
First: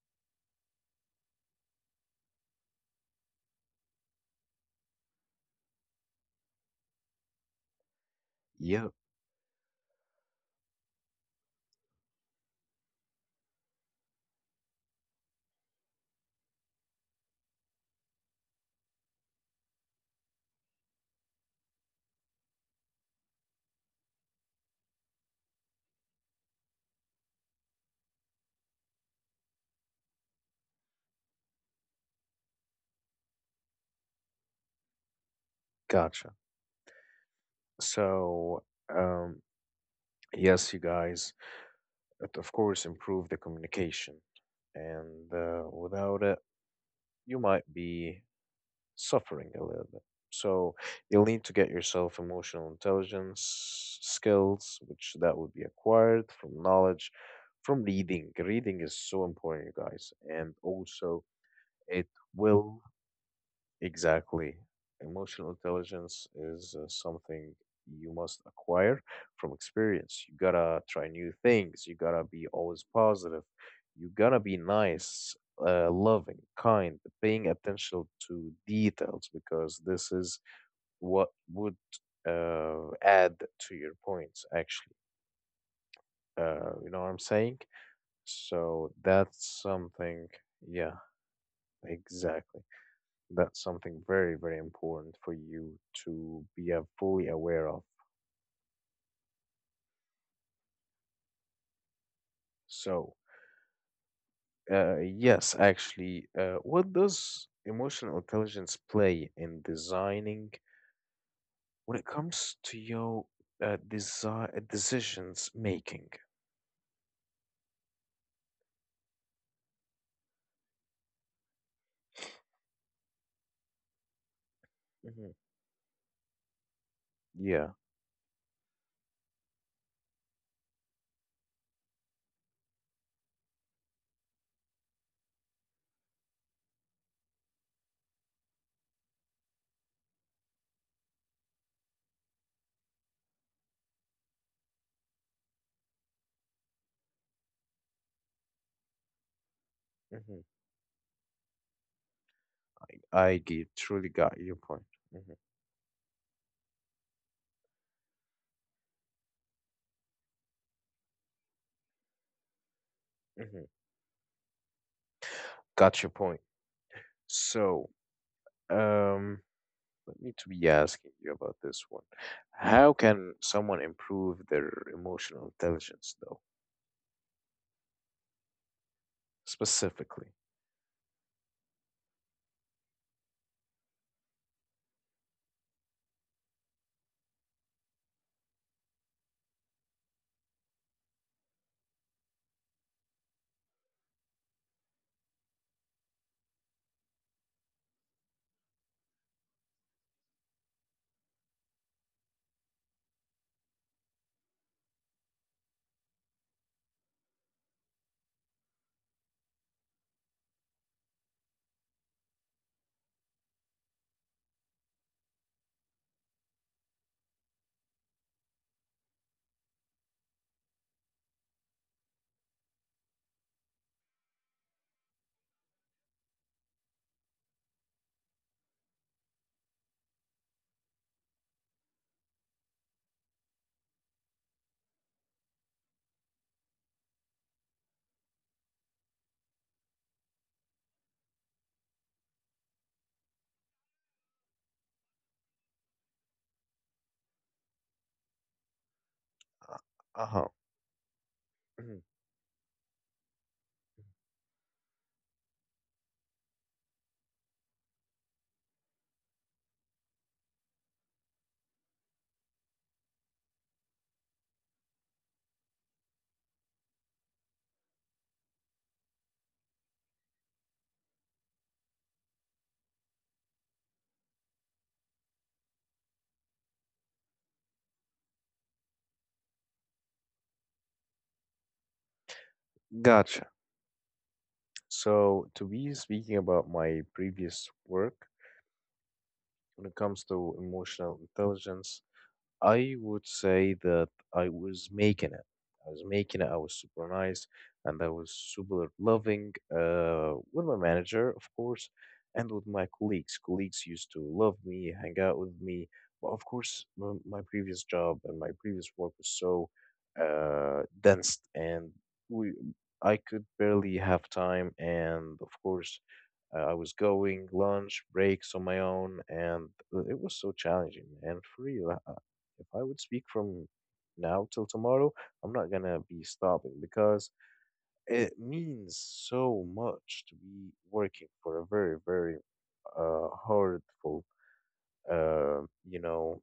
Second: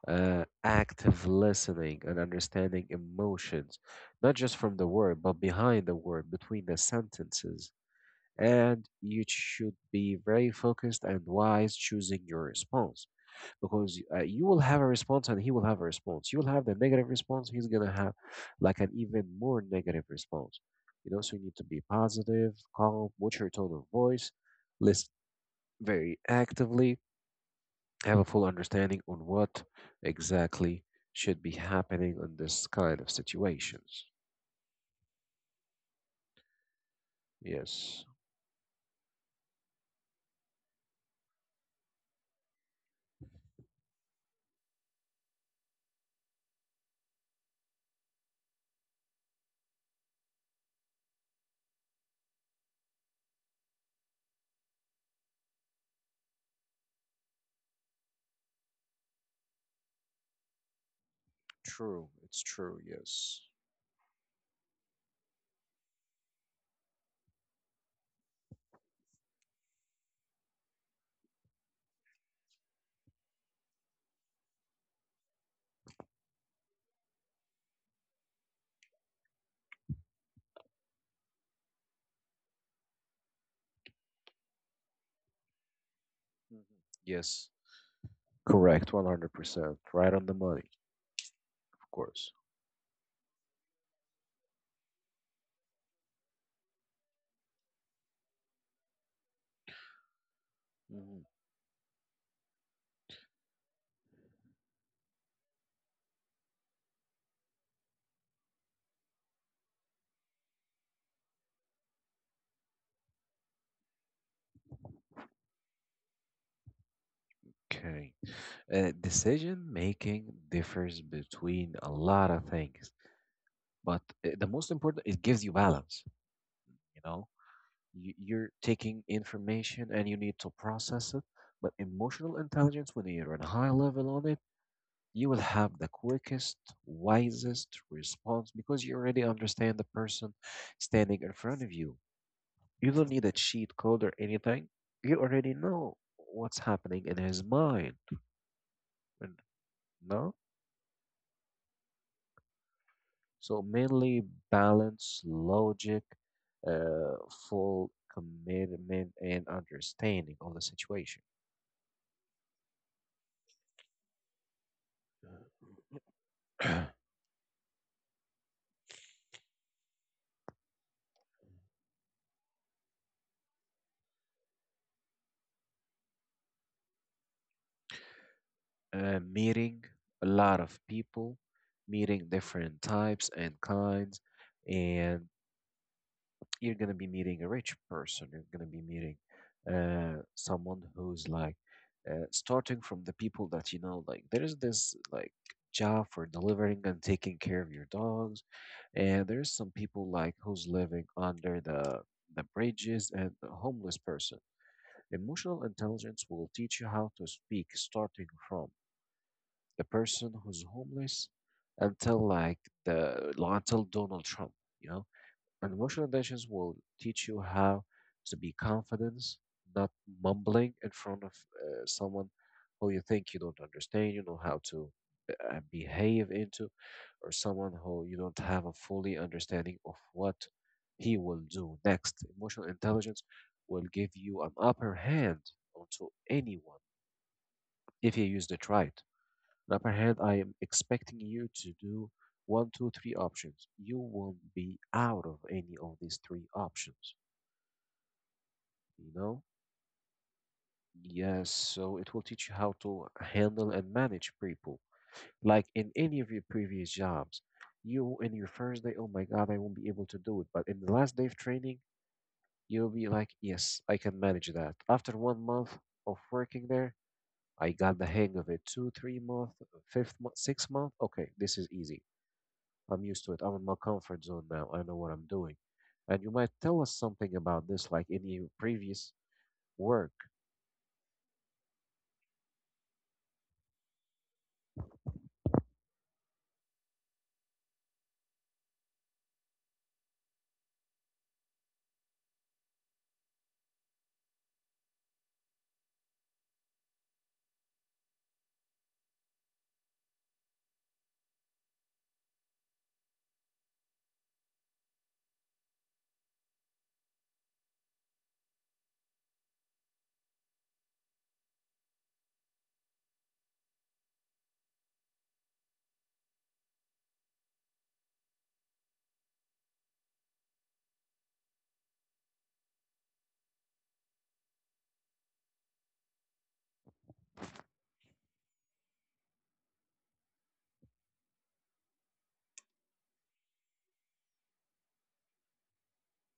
B: active listening and understanding emotions, not just from the word, but behind the word, between the sentences. And
A: yeah,
B: you should be very focused and wise choosing your response, because you will have a response and he will have a response. You will have the negative response, he's going to have like an even more negative response. You know, so you need to be positive, calm, watch your tone of voice, listen very actively, have a full understanding on what exactly should be happening in this kind of situations.
A: gotcha.
B: Yes,
A: So, um, yes, you guys, it of course improve the communication, and without it, you might be suffering a little bit. So you'll need to get yourself emotional intelligence skills, which that would be acquired from knowledge, from reading. Reading is so important, you guys, and also it
B: true. It's true.
A: will
B: Yes.
A: exactly. Emotional intelligence is something you must acquire from experience. You gotta try new things. You gotta be always positive. You gotta be nice, loving, kind, paying attention to details because this is what would add to your points, actually.
B: Hmm.
A: You know what I'm
B: Yes.
A: saying? So
B: Correct.
A: that's
B: 100%. Right on
A: something,
B: the money,
A: yeah,
B: of course.
A: exactly. That's something very, very important for you to be fully aware of.
B: Mhm.
A: So, yes, actually, what does emotional intelligence play in designing when it comes to your decisions making?
B: Okay. Decision making differs between a lot of things, but the most important, it
A: Hmm.
B: gives you balance. You know,
A: Yeah.
B: you're taking information and you need to process it, but emotional intelligence, when you're on a high level on it, you will have the quickest, wisest response because you already understand the person standing in front of you. You don't need a cheat code or anything. You already know what's happening in his mind. And… no?
A: Hmm. I
B: So,
A: truly
B: mainly
A: got your point.
B: balance,
A: Hmm.
B: logic, uh, full commitment, and understanding of the situation.
A: Hmm. Got your point.
B: uh,
A: So, um, let me to be asking you about this one. How can someone improve their emotional intelligence, though,
B: meeting
A: specifically?
B: a lot of people, meeting different types and kinds, and you're gonna be meeting a rich person. You're gonna be meeting someone who's like starting from the people that you know. Like there is this like job for delivering and taking care of your dogs, and there's some people like who's living under the bridges and a homeless person. Emotional intelligence will teach you how to speak starting from the person who's homeless until like the until Donald Trump. You know and emotional intelligence will teach you how to be confident, not mumbling in front of someone who you think you don't understand, you know how to behave into, or someone who you don't have a fully understanding of what he will do next. Emotional intelligence will give you an upper hand onto anyone if you use it right. Up ahead, I am expecting you to do one, two, three options. You won't be out of any of these three options, you know?
A: Huh.
B: Yes, so it will teach you how to handle and manage people. Like in any of your previous jobs, you in your first day, oh my God, I won't be able to do it. But in the last day of training, you'll be like, yes, I can manage that. After 1 month of working there, I got the hang of it. Two, 3 month, fifth month, 6 month. Okay, this is easy. I'm used to it. I'm in my comfort zone now. I know what I'm doing. And you might tell us something about this, like in your previous work.
A: Gotcha. So, to be speaking about my previous work, when it comes to emotional intelligence, I would say that I was making it. I was making it. I was super nice and I was super loving with my manager, of course, and with my colleagues. Colleagues used to love me, hang out with me. But of course, my previous job and my previous work was so dense, and we I could barely have time. And of course, I was going lunch, breaks on my own, and it was so challenging. And for real, if I would speak from now till tomorrow, I'm not gonna be stopping because it means so much to be working for a very, very hurtful, uh, you know,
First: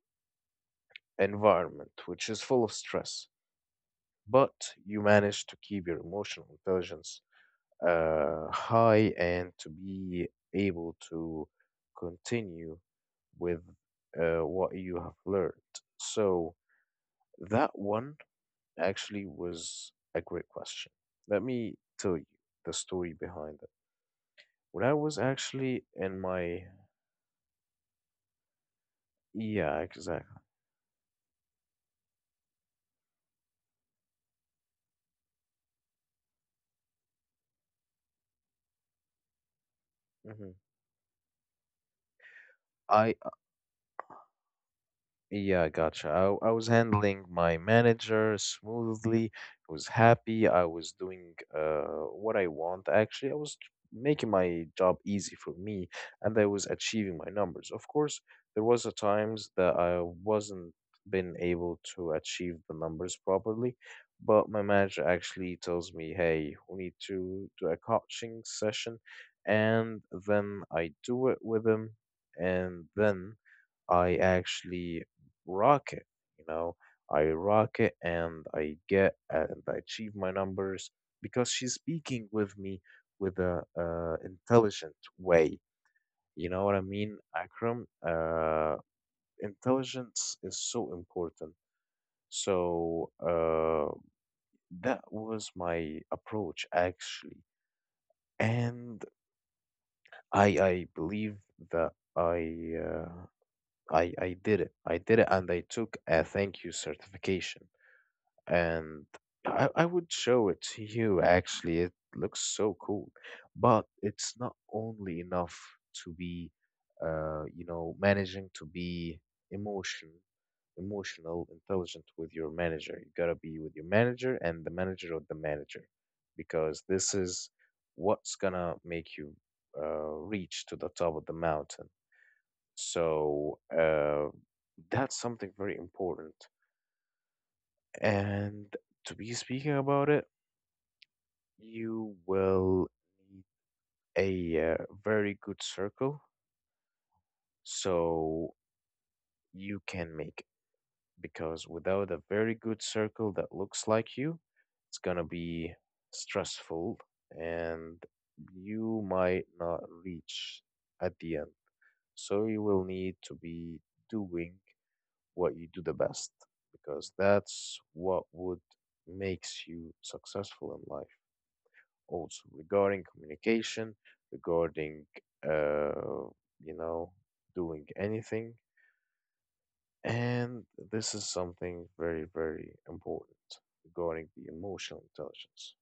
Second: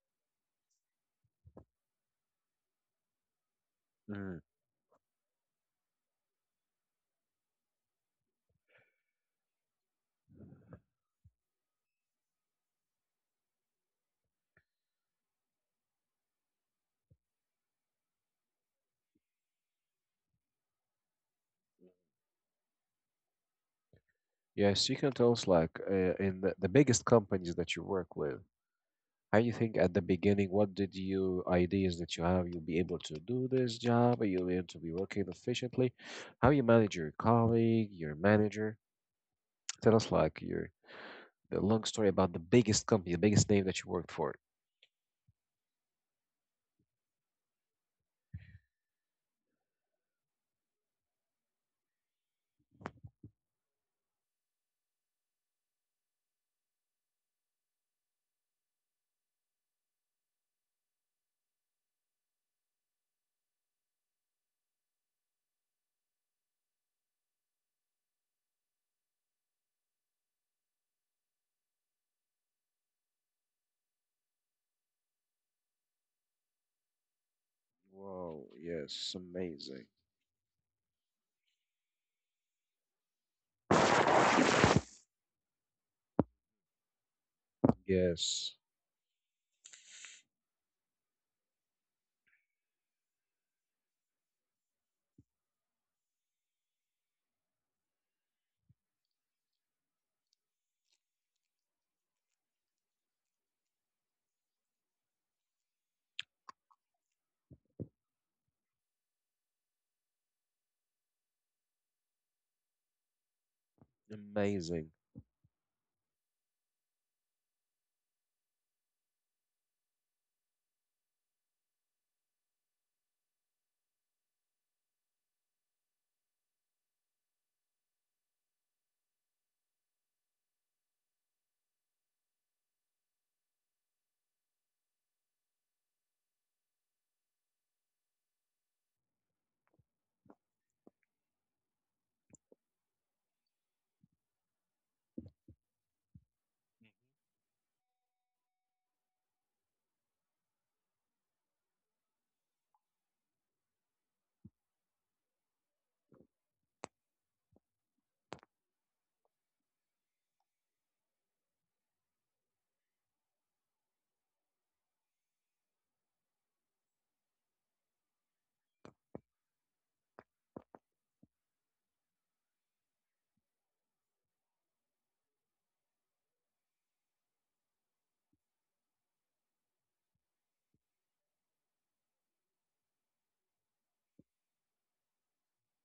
A: environment which is full of stress.
B: Mm.
A: But you manage to keep your emotional intelligence high and to be able to continue with what you have learned. So that one actually was a great question. Let me tell you the story behind it. When
B: Yes,
A: I
B: you can
A: was
B: tell us, like
A: actually in
B: in the,
A: my
B: the biggest companies that you work with. How you think
A: yeah,
B: at the
A: exactly.
B: beginning? What did you ideas that you have? You'll be able to do this job. Are you able to be working efficiently? How you manage your colleague, your manager? Tell us, like
A: Hmm.
B: your the long story about the biggest company,
A: I
B: the biggest name that you worked for.
A: Yeah, gotcha. I was handling my manager smoothly. I was happy. I was doing what I want, actually. I was making my job easy for me and I was achieving my numbers. Of course, there was a times that I wasn't been able to achieve the numbers properly, but my manager actually tells me, "Hey, we need to do a coaching session," and then I do it with him, and then. I actually rock it. You know,
B: Wow,
A: I
B: yes,
A: get and I
B: amazing.
A: achieve my numbers because she's speaking with me with a intelligent way. You know what I mean, Akram?
B: Yes,
A: Intelligence is so important. So that was my approach actually, and I believe that I did it. I did it, and I took a thank you certification. And I would show it to you actually. It looks so cool, but it's not
B: amazing.
A: only enough to be, managing to be emotion, emotional, intelligent with your manager. You gotta be with your manager and the manager of the manager, because this is what's gonna make you reach to the top of the mountain. So that's something very important. And to be speaking about it, you will need a very good circle so you can make it. Because without a very good circle that looks like you, it's gonna be stressful and you might not reach at the end. So you will need to be doing what you do the best because that's what would makes you successful in life. Also regarding communication, regarding, uh, you know, doing anything. And this is something very, very important regarding the emotional intelligence.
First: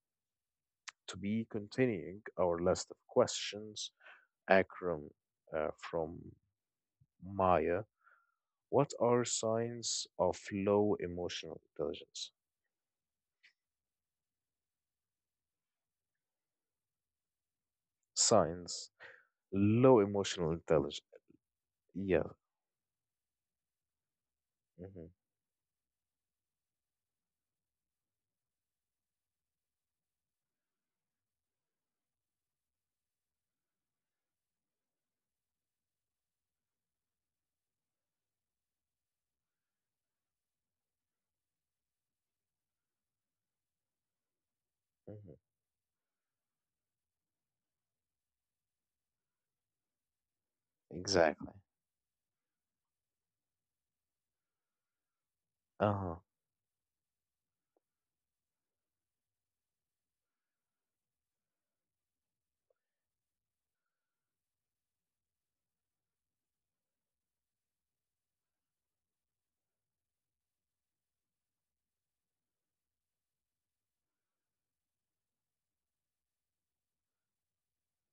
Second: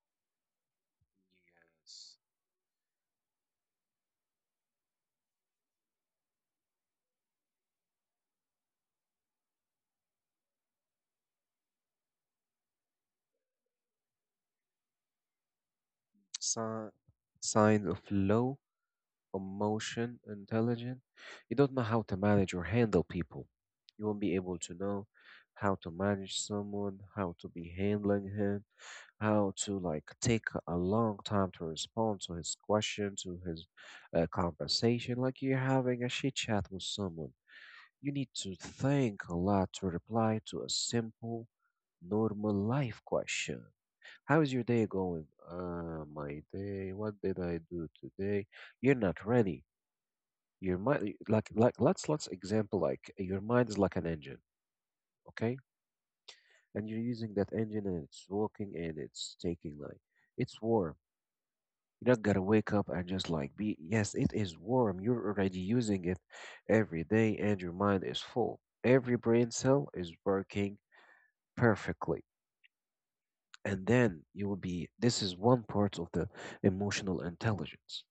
A: To be continuing our list of questions, Akram from Maya, what are signs of low emotional intelligence?
B: Sign, signs of low
A: Signs, low
B: emotion
A: emotional
B: intelligent,
A: intelligence.
B: you don't know how to
A: Yeah.
B: manage or handle people. You won't be able to know
A: Hmm.
B: how to manage someone, how to be handling him, how to like take a long time to respond to his question, to his conversation. Like you're having a chit chat with someone, you need to think a lot to reply to a simple, normal life question. How is your day going?
A: Hmm.
B: My day. What did I do today? You're not ready. Your mind,
A: Exactly.
B: like let's example like your mind is like an engine, okay?
A: Uh huh.
B: And you're using that engine and it's walking and it's taking like it's warm. You're not gonna wake up and just like be yes, it is warm. You're already using it every day and your mind is full. Every brain cell is working perfectly. And then you will be this is one part of the emotional intelligence.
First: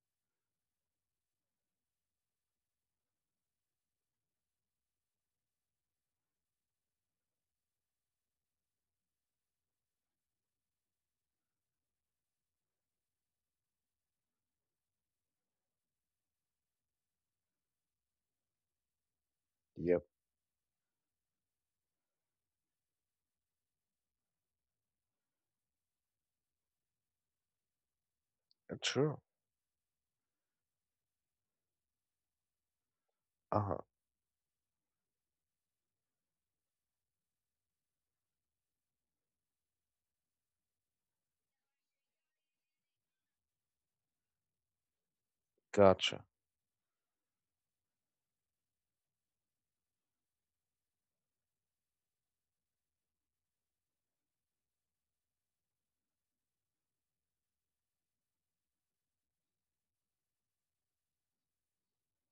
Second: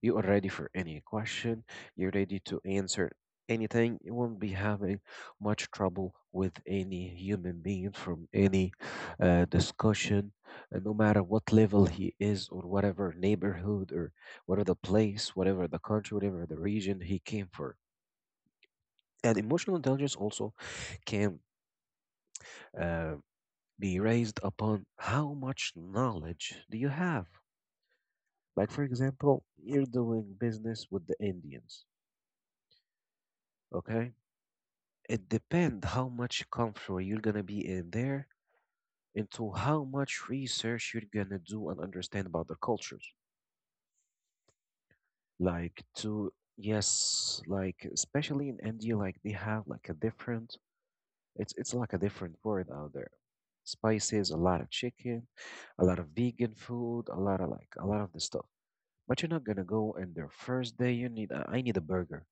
B: You are ready for any question. You're ready to answer anything. You won't be having much trouble with any human being from any discussion, no matter what level he is, or whatever neighborhood, or whatever the place, whatever the country, whatever the region he came for. And emotional
A: Yep.
B: intelligence also can uh, be raised upon how much knowledge do you have. Like, for
A: True.
B: example, you're doing business with the Indians,
A: Uh-huh.
B: okay? It depends how much comfort you're gonna be in there into how much research you're gonna do and understand about the cultures. Like
A: Gotcha.
B: to yes, like especially in India, like they have like a different it's like a different word out there. Spices, a lot of chicken, a lot of vegan food, a lot of like a lot of the stuff. But you're not gonna go in there first day you need I need a burger.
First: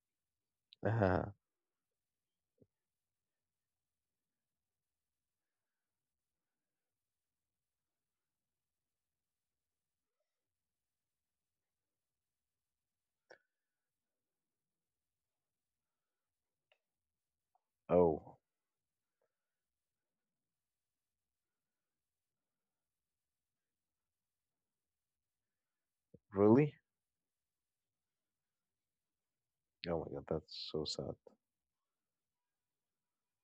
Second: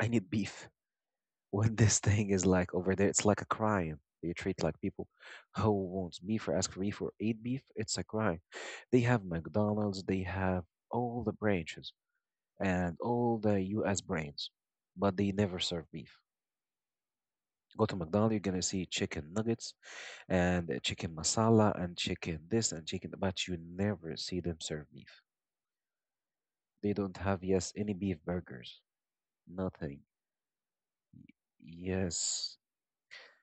B: I need beef.
A: Uh-huh.
B: When this thing is like over there, it's like a crime. They treat like people who wants beef or ask for beef or eat beef. It's a crime. They have McDonald's, they have all the branches and all the US brands, but they never serve beef. Go to McDonald's,
A: Oh,
B: you're gonna see chicken nuggets and chicken masala and chicken this and chicken, but you never see them serve beef.
A: really?
B: They don't have, yes, any beef burgers.
A: Oh
B: Nothing.
A: my God, that's so sad.
B: Yes,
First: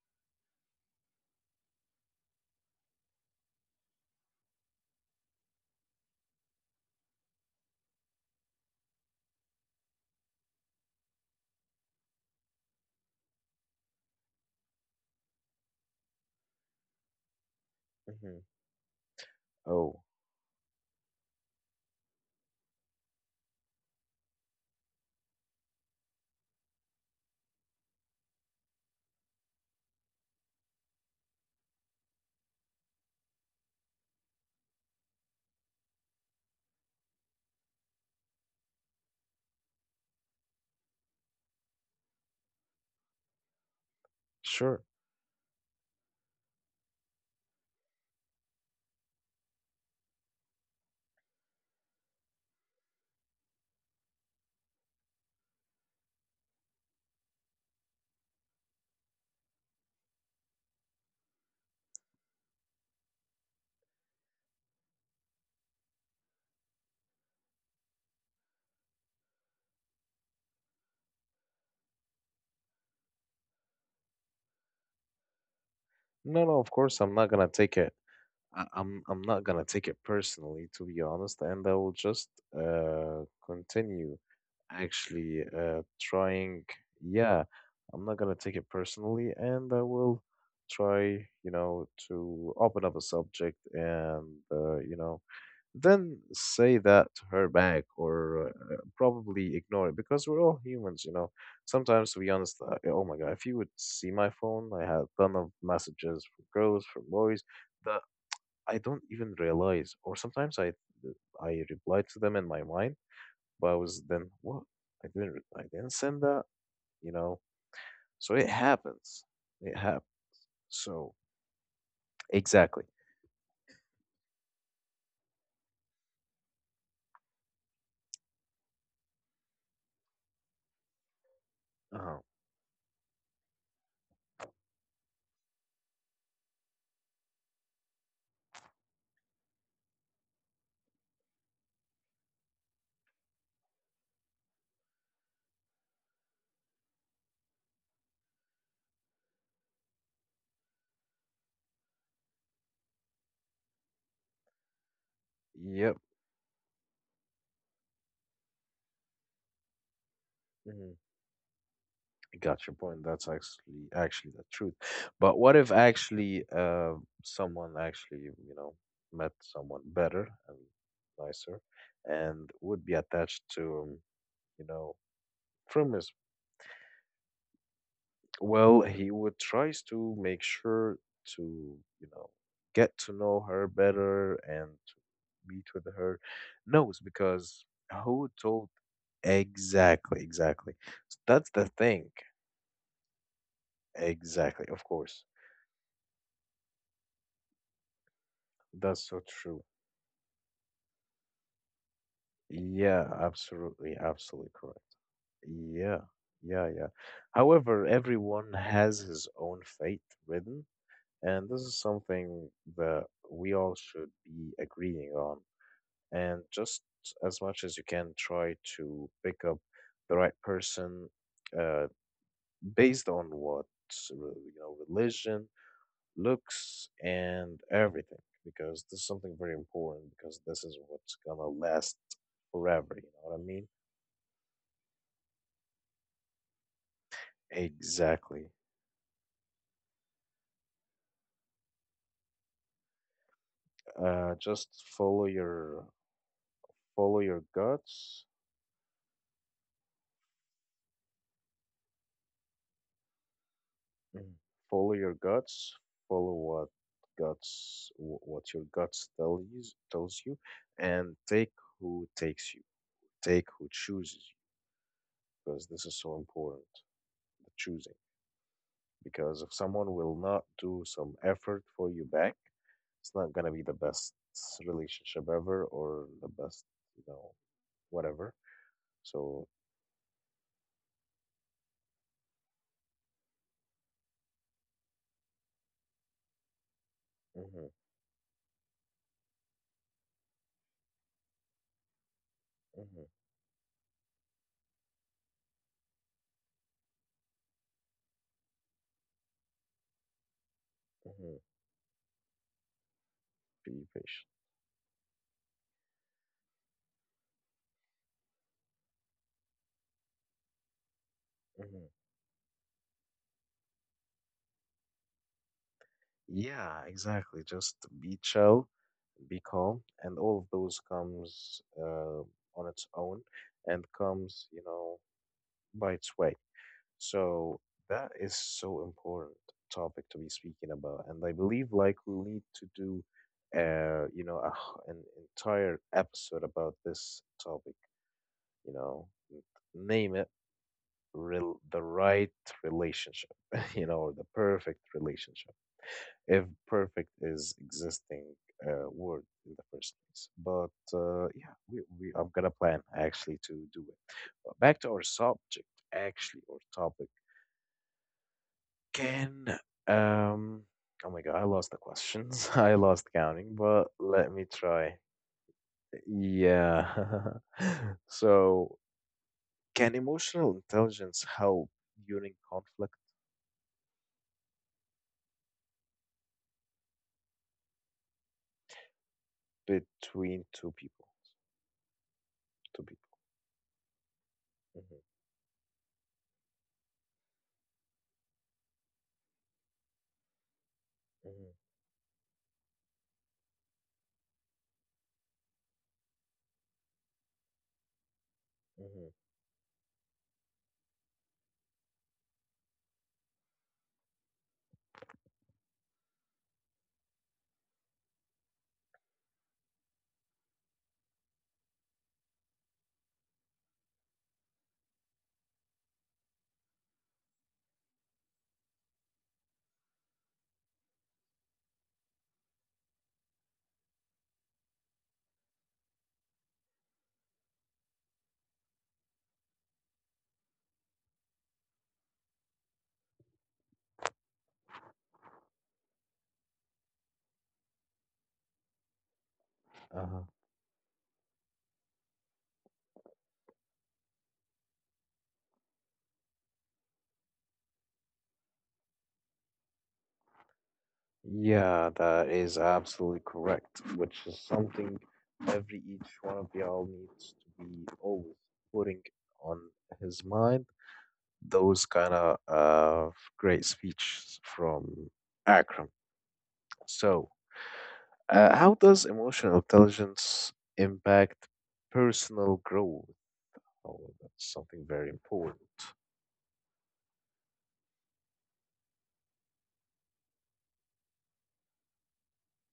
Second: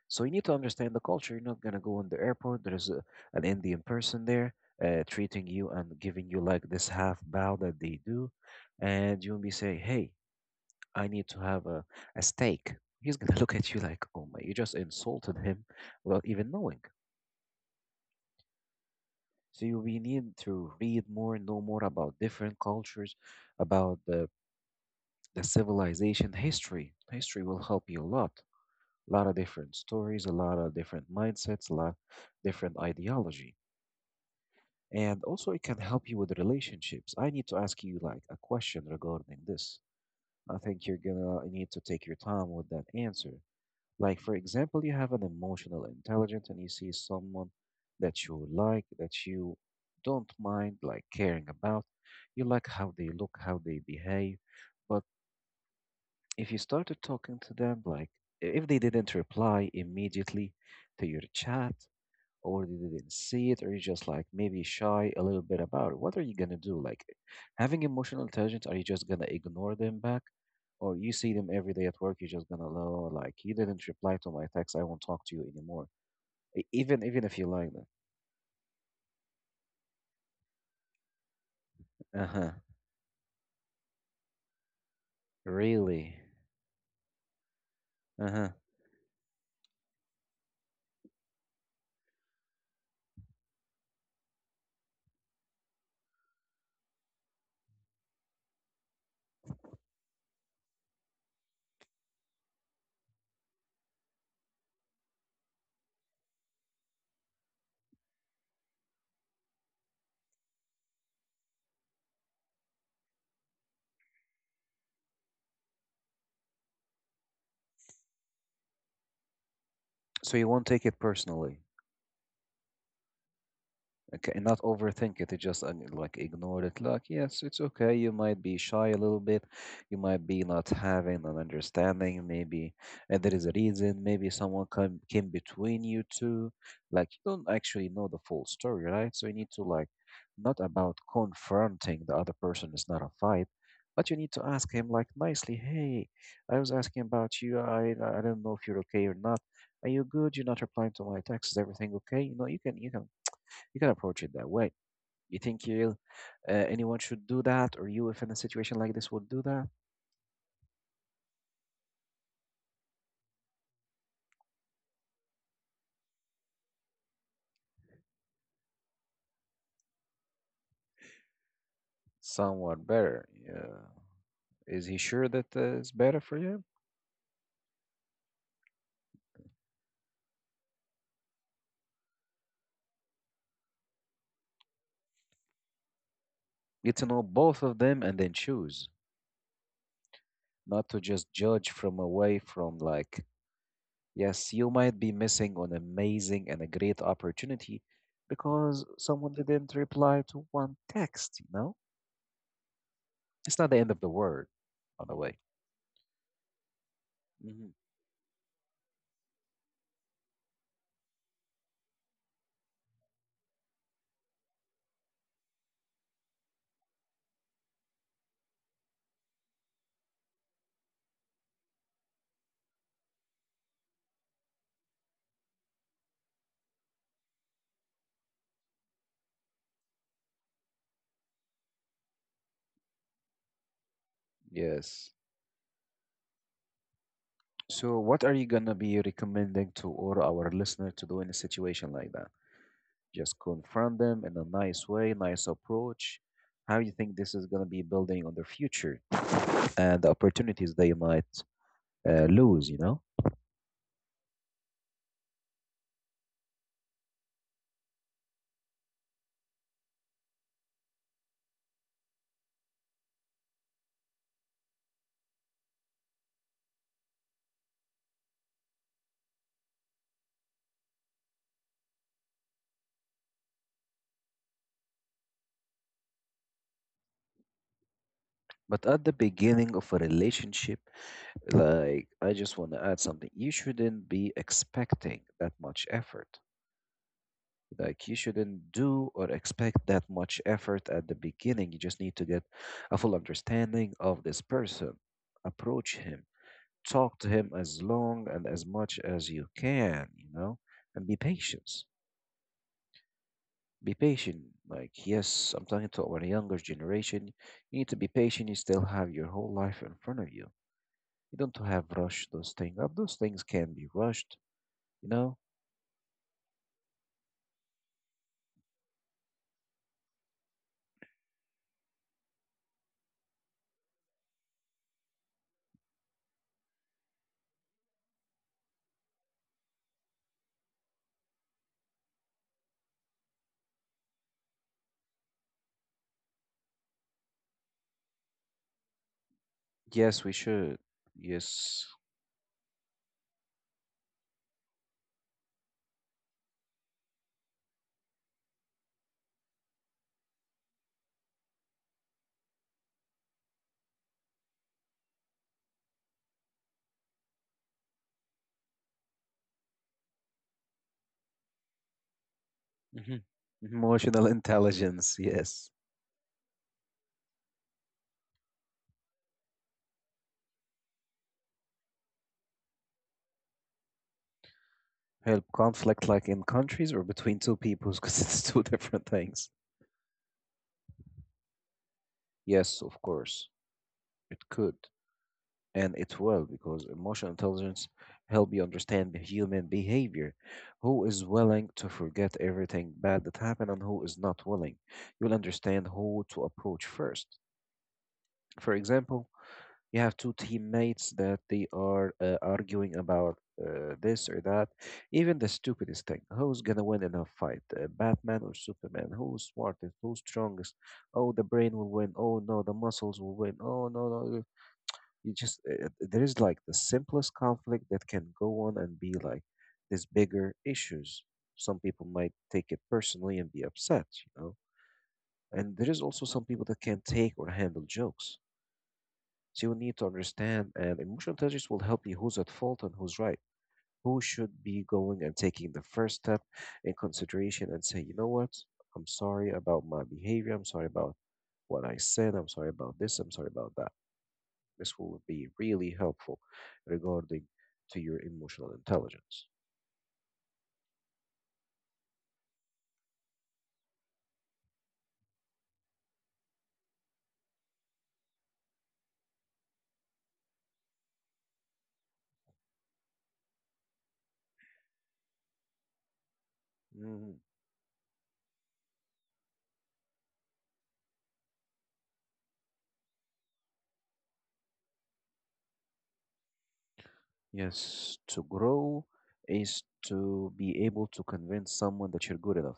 B: so you need to understand the culture. You're not gonna go in the airport. There's an Indian person there treating you and giving you like this half bow that they do, and you'll be saying, "Hey, I need to have a steak." He's gonna look at you like, "Oh my, you just insulted him without even knowing."
A: Hmm.
B: So you we
A: Oh,
B: need to read more, know more about different cultures, about the civilization history. History will help you a lot. A lot of different stories, a lot of different mindsets, a lot different ideology. And also it can help you with relationships. I need to ask you like a question regarding this. I think you're gonna need to take your time with that answer. Like for
A: sure.
B: example, you have an emotional intelligence and you see someone that you like, that you don't mind like caring about. You like how they look, how they behave. But if you started talking to them like if they didn't reply immediately to your chat, or they didn't see it, or you're just like maybe shy a little bit about it. What are you gonna do? Like having emotional intelligence, are you just gonna ignore them back? Or you see them every day at work, you're just gonna know like you didn't reply to my text, I won't talk to you anymore.
A: No, no, of course
B: Even
A: I'm
B: even
A: not
B: if you
A: gonna
B: like
A: take
B: them.
A: it. I'm not gonna take it personally, to be honest, and I will just
B: Uh-huh.
A: continue actually
B: Really?
A: trying. Yeah, I'm not gonna
B: Uh-huh.
A: take it personally, and I will try, you know, to open up a subject and uh, you know. Then say that to her back or probably ignore it because we're all humans, you know. Sometimes, to be honest, oh my God, if you would see my phone, I have ton of messages from girls, from boys that I don't even realize. Or sometimes I replied to them in my mind, but I was then what? I didn't send that, you know. So it happens. It happens.
B: So you won't take it
A: So
B: personally.
A: exactly.
B: Okay, and not overthink it. Just like ignore it. Like, yes, it's okay. You might be shy a little bit. You might be not having an
A: Uh-huh.
B: understanding, maybe, and there is a reason. Maybe someone come came between you two. Like, you don't actually know the full story, right? So you need to like, not about confronting the other person. It's not a fight, but you need to ask him like nicely. Hey, I was asking about you. I don't know if you're okay or not. Are you good? You're not replying to my texts. Is everything okay? You know, you can you can approach it that way. You think you,
A: Yep.
B: anyone should do that, or you, if in a situation like this, would do that?
A: Mm-hmm. I got your point. That's actually the truth. But what if actually someone actually you know met someone better and nicer, and
B: Someone
A: would be
B: better.
A: attached to
B: Yeah.
A: you
B: Is he
A: know
B: sure that it's
A: from
B: better
A: his
B: for you?
A: well, he would tries to make sure to you know get to know her better and to meet with her.
B: Get to
A: Knows
B: know both
A: because
B: of them and then
A: who told
B: choose,
A: exactly.
B: not to
A: So
B: just
A: that's
B: judge
A: the
B: from
A: thing.
B: away from like, yes, you
A: Exactly, of
B: might be
A: course.
B: missing on amazing and a great opportunity because
A: That's so
B: someone
A: true.
B: didn't reply to one text, you know?
A: Yeah,
B: It's not the end of
A: absolutely,
B: the world,
A: absolutely correct.
B: by the way.
A: Yeah, yeah, yeah.
B: Hmm.
A: However, everyone has his own fate written, and this is something that we all should be agreeing on. And just as much as you can, try to pick up the right person uh, based on what religion, looks, and everything, because this is something very important, because this is what's gonna last forever, you know what I mean?
B: Yes. So, what are you
A: Exactly.
B: gonna be recommending to all our listener to do in a situation like that? Just confront them in a
A: Just
B: nice way,
A: follow
B: nice
A: your
B: approach. How you think
A: follow
B: this is
A: your
B: gonna be building
A: guts.
B: on their future and the opportunities they might lose? You know?
A: Mm. Follow your guts. Follow what your tells you, and take who takes you. Take who chooses you because this is so important. The choosing because if someone will not do some effort for you back, it's not gonna be the best relationship ever or the best you know whatever.
B: But at the
A: So
B: beginning of a relationship, like, I just want to add something. You shouldn't be expecting that much effort.
A: hmm
B: Like, you shouldn't do or expect that much effort at the beginning. You just need to get a
A: hmm
B: full understanding of this person, approach him, talk to him as long and as much as you can, you know, and be
A: hmm
B: patient.
A: be
B: Be
A: patient.
B: patient. Like, yes, I'm talking to our younger generation. You need to be patient. You still have your whole life in front of you. You don't
A: Mhm.
B: have rush those things up. Those things can be rushed, you know.
A: Yeah, exactly. Just be chill, be calm, and all of those comes on its own and comes, you know, by its way. So that is so important topic to be speaking about, and I believe like we'll need to do, a, an entire episode about this topic. You know, n- name
B: Yes, we
A: it,
B: should.
A: rel
B: Yes.
A: the right relationship, you know, or the perfect relationship. If perfect is existing word in the first place. But yeah, we I'm gonna plan actually to do it. But back to our subject, actually, or topic. Can um oh my god, I lost the questions. I
B: Hmm
A: lost counting,
B: hmm.
A: but
B: Emotional
A: let me try.
B: intelligence, yes.
A: Yeah. So, can emotional intelligence help during conflict
B: Help conflict like in countries or between two peoples because it's two different things.
A: between two people?
B: Yes,
A: Two
B: of
A: people.
B: course. It could and it will because emotional intelligence help you understand the human behavior. Who is willing
A: Hmm.
B: to forget everything bad that happened and who is not willing. You'll understand who to approach first. For
A: Hmm.
B: example, you have two teammates that they are arguing about this or that. Even the stupidest thing. Who's gonna win in a fight? Batman or Superman? Who's smartest? Who's strongest? Oh, the brain will win. Oh no, the muscles will win. Oh no, no, no. You just there is like the simplest conflict that can go on and be like these bigger issues. Some people might take it personally and be upset, you know. And there is also some people that can't take or handle jokes. So you need to understand, and emotional intelligence will help you who's at fault and who's right, who should be going and taking the first step in consideration and say, you know what, I'm sorry about my
A: Hmm.
B: behavior, I'm sorry about what I said, I'm sorry about this, I'm sorry about that. This will be really helpful regarding to your emotional intelligence.
A: Yeah, that is absolutely correct, which is something every each one of y'all needs to be always putting on his mind. Those kind of great speeches from Akram. So,
B: Mhm.
A: how does emotional intelligence impact personal growth? Oh, that's something very important.
B: Yes, to grow is to be able to convince someone that you're good enough.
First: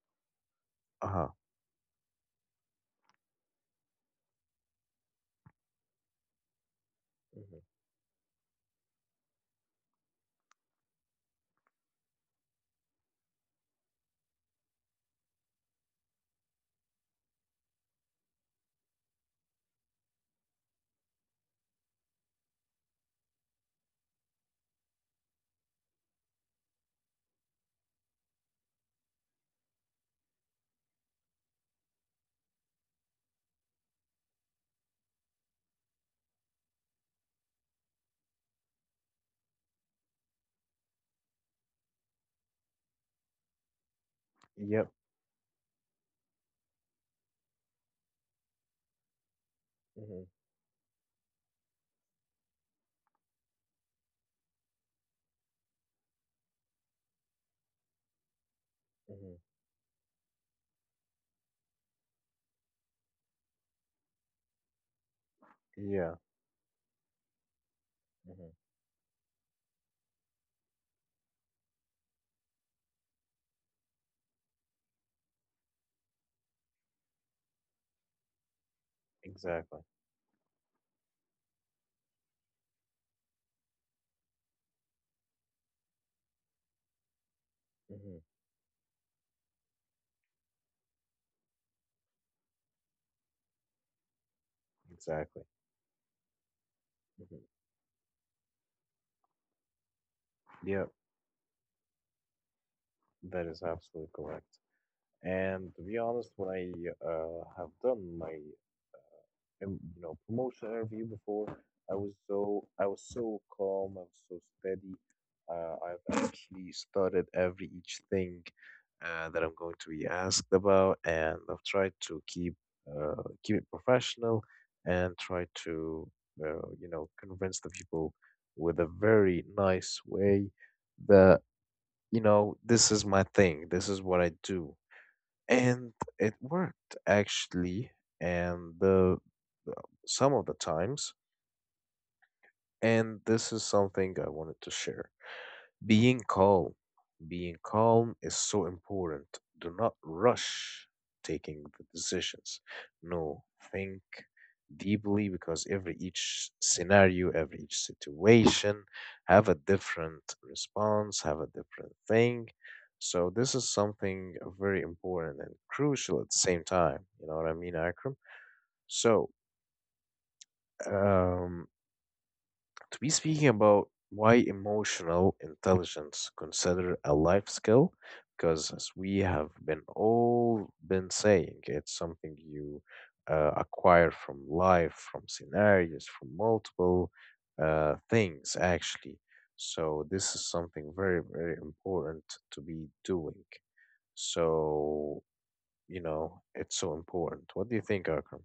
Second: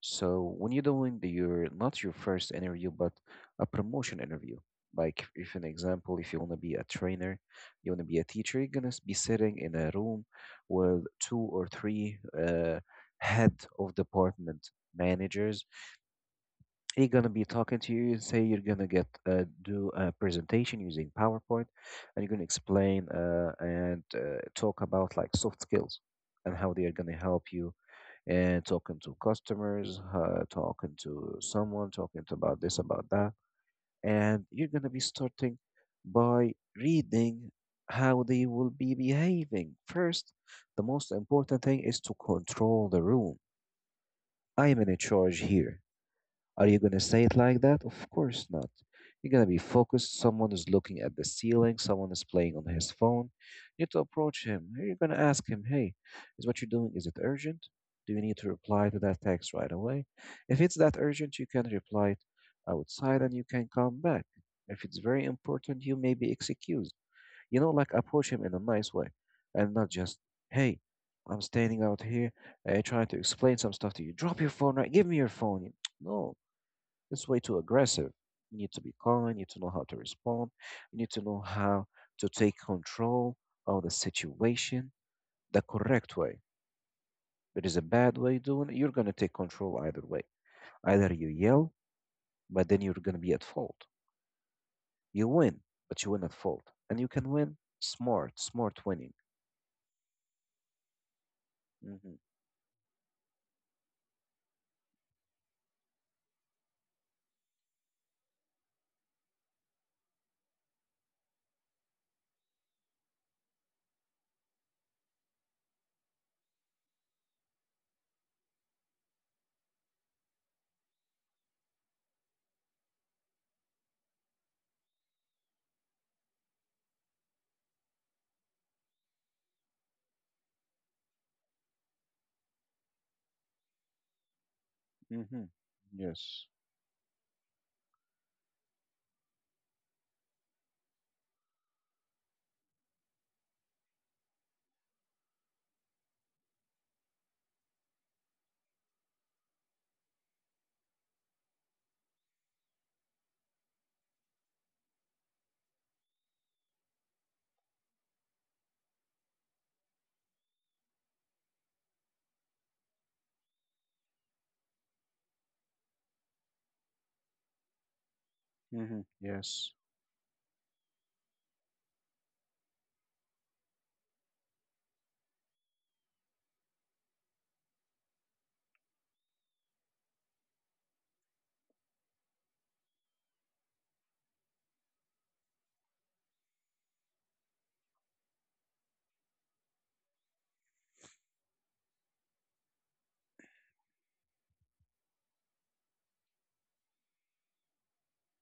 B: So when you're doing the,
A: Uh-huh.
B: your not your first interview, but a promotion interview, like if an example, if you want to be a trainer,
A: Hmm.
B: you want to be a teacher, you're gonna be sitting in a room with two or three head of department managers. They're gonna be talking to you, say you're gonna get do a presentation using PowerPoint, and you're gonna explain and talk about like soft skills and how they are gonna help you and talking to customers, talking to someone, talking to about this, about that. And you're going to be starting by reading how they will be behaving. First, the most important thing is to control the room. I am
A: Yep.
B: in charge here. Are you going to say it like that? Of course not. You're going to be focused.
A: Hmm.
B: Someone is looking at the ceiling. Someone is playing on his phone. You need to approach him. You're going to ask him, hey, is what you're doing, is it urgent? Do you need to reply to that
A: Hmm.
B: text right away? If it's that urgent, you can reply outside and you can come back. If it's very important, you
A: Yeah.
B: may be excused. You know, like approach him
A: Hmm.
B: in a nice way, and not just, hey, I'm standing out here trying to explain some stuff to you. Drop your phone, right. Give me your phone. No, it's way too aggressive. You need to be calm, you need to know
A: Exactly.
B: how to respond, you need to know how to take control of the situation the correct way. There is a
A: Hmm.
B: bad way doing it, you're going to take control either way. Either you yell, but then you're going to be at fault. You
A: Exactly.
B: win, but you win at fault. And you can
A: Hmm.
B: win smart, smart winning.
A: Yep.
B: Mm-hmm.
A: That is absolutely correct. And to be honest, when I have done my promotion interview before, I was so calm. I was so steady. I've actually studied every each thing that I'm going to be asked about, and I've tried to keep keep it professional and try to convince the people with a very nice way that this is my thing, this is what I do.
B: Mm-hmm.
A: And it
B: Yes.
A: worked actually, and the some of the times. And this is something I wanted to share. Being calm. Being calm is so important. Do not rush taking the decisions. No, think deeply, because every each scenario, every each situation have a different response, have a different thing. So this is something very important and crucial at the same time. You know what I mean, Akram?
B: Mm-hmm.
A: So,
B: Yes.
A: um, to be speaking about why emotional intelligence considered a life skill, because as we have been all been saying, it's something you acquire from life, from scenarios, from multiple things actually. So this is something very, very important to be doing. So, you know, it's so important. What do you think, Akram?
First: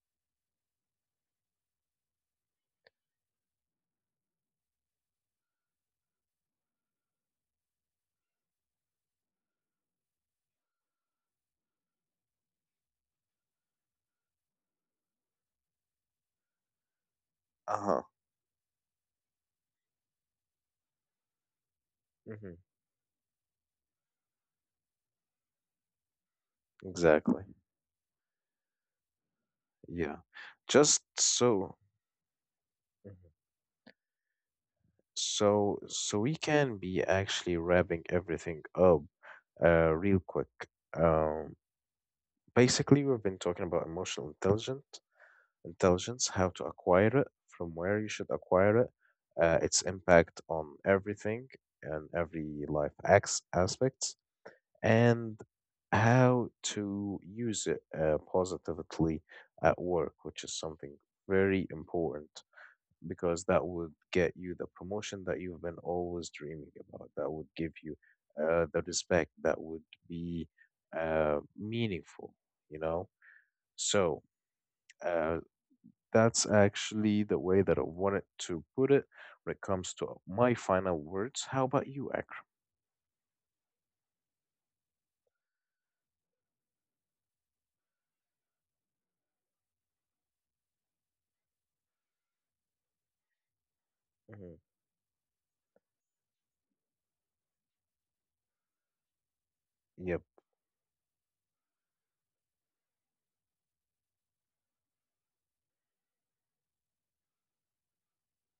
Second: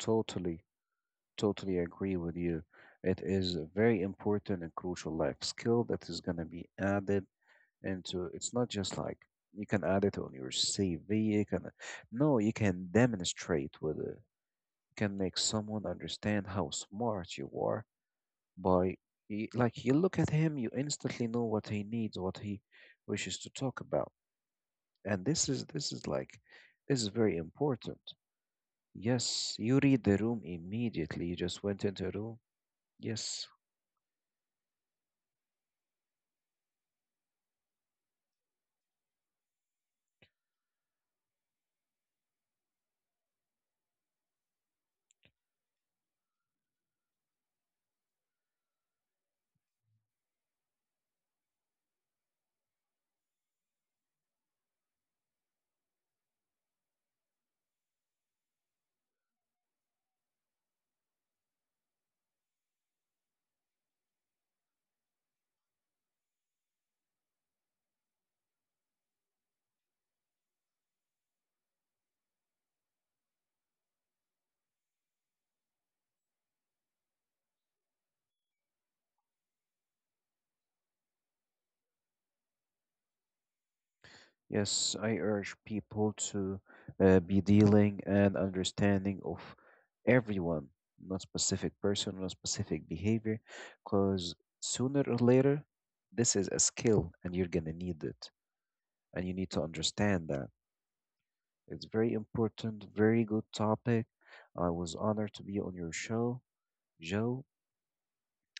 B: Totally, totally agree with you. It is a very important and crucial life skill that is going to be added into, it's not just like you can add it on your CV. You can, no, you can demonstrate with it. You can make someone understand how smart you
A: Uh
B: are
A: huh.
B: by like you look at him, you instantly know what he needs, what
A: Hmm.
B: he wishes to talk about, and this is like this is very
A: Exactly.
B: important. Yes, you read the
A: Yeah.
B: room
A: Just
B: immediately. You just
A: so.
B: went into a room. Yes.
A: So we can be actually wrapping everything up real quick. Um, Basically, we've been talking about emotional intelligence, how to acquire it, from where you should acquire it, its impact on everything and every life acts aspects, and how to use it positively at work, which is something very important, because that would get you the promotion that you've been always dreaming about. That would give you the respect that would be meaningful, you know? So uh, that's actually the way that I wanted to put it when it comes to my final words. How about you, Akram?
B: Yes, I urge people to be dealing and understanding of everyone, not specific person, not specific behavior, because
A: Mhm.
B: sooner or later, this is a skill and you're gonna need it, and you need to
A: Yep.
B: understand that. It's very important, very good topic. I was honored to be on your show, Joe,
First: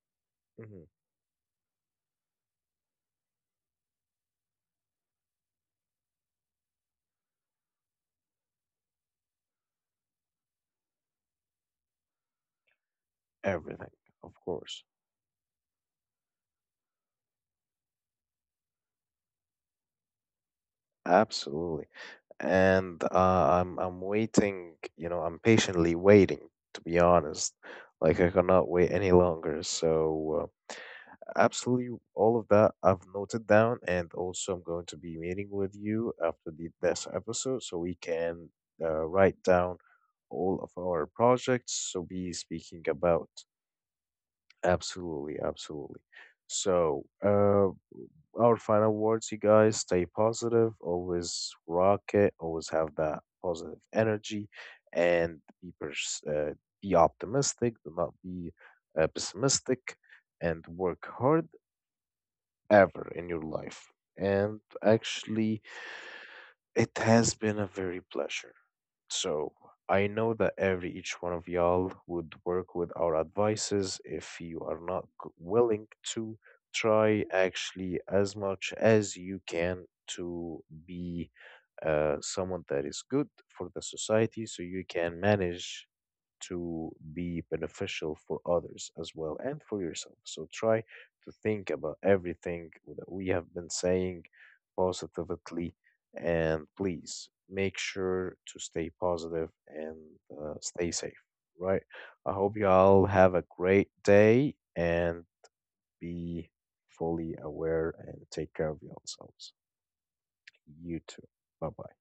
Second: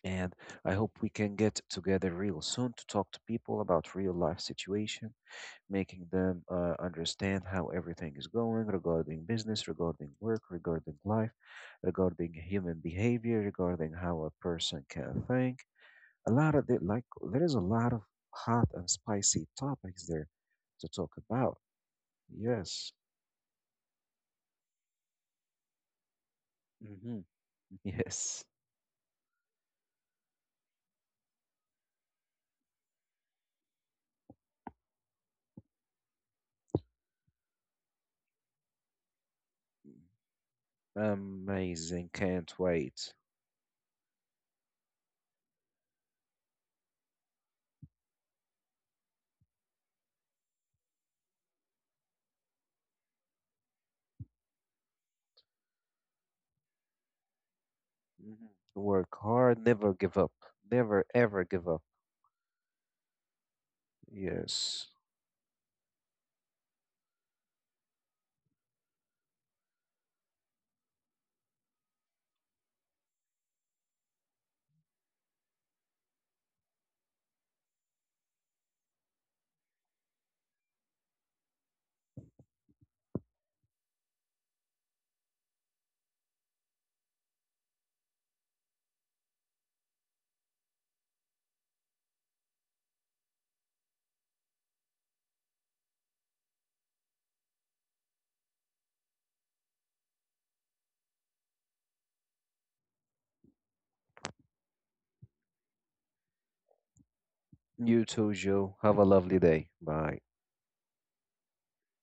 B: and I
A: Hmm.
B: hope we can get together real soon to talk to people about real life situation, making them understand how everything is going regarding business, regarding work, regarding life, regarding human behavior,
A: Everything,
B: regarding how
A: of
B: a
A: course.
B: person can think. A lot of it, like there is a lot of hot and spicy topics there to talk about.
A: Absolutely.
B: Yes,
A: And I'm waiting, I'm patiently waiting, to be
B: hmm,
A: honest. Like I
B: yes,
A: cannot wait any longer. So, absolutely all of that I've noted down, and also I'm going to be meeting with you after the this episode, so we can write down all of our projects. So
B: amazing.
A: be
B: Can't
A: speaking
B: wait.
A: about absolutely, absolutely. So our final words, you guys. Stay positive, always rock it, always have that positive energy, and be be optimistic. Do not
B: Mhm.
A: be
B: Work hard, never
A: pessimistic,
B: give up,
A: and
B: never
A: work
B: ever
A: hard
B: give up.
A: ever in your life. And
B: Yes.
A: actually, it has been a very pleasure. So, I know that every each one of y'all would work with our advices if you are not willing to try actually as much as you can to be someone that is good for the society, so you can manage to be beneficial for others as well and for yourself. So try to think about everything that we have been saying positively, and please make sure to stay positive and stay safe. Right. I hope you all have a great day, and be fully aware
B: You
A: and
B: too,
A: take care
B: Joe.
A: of
B: Have a lovely
A: yourselves.
B: day. Bye.
A: You too. Bye bye.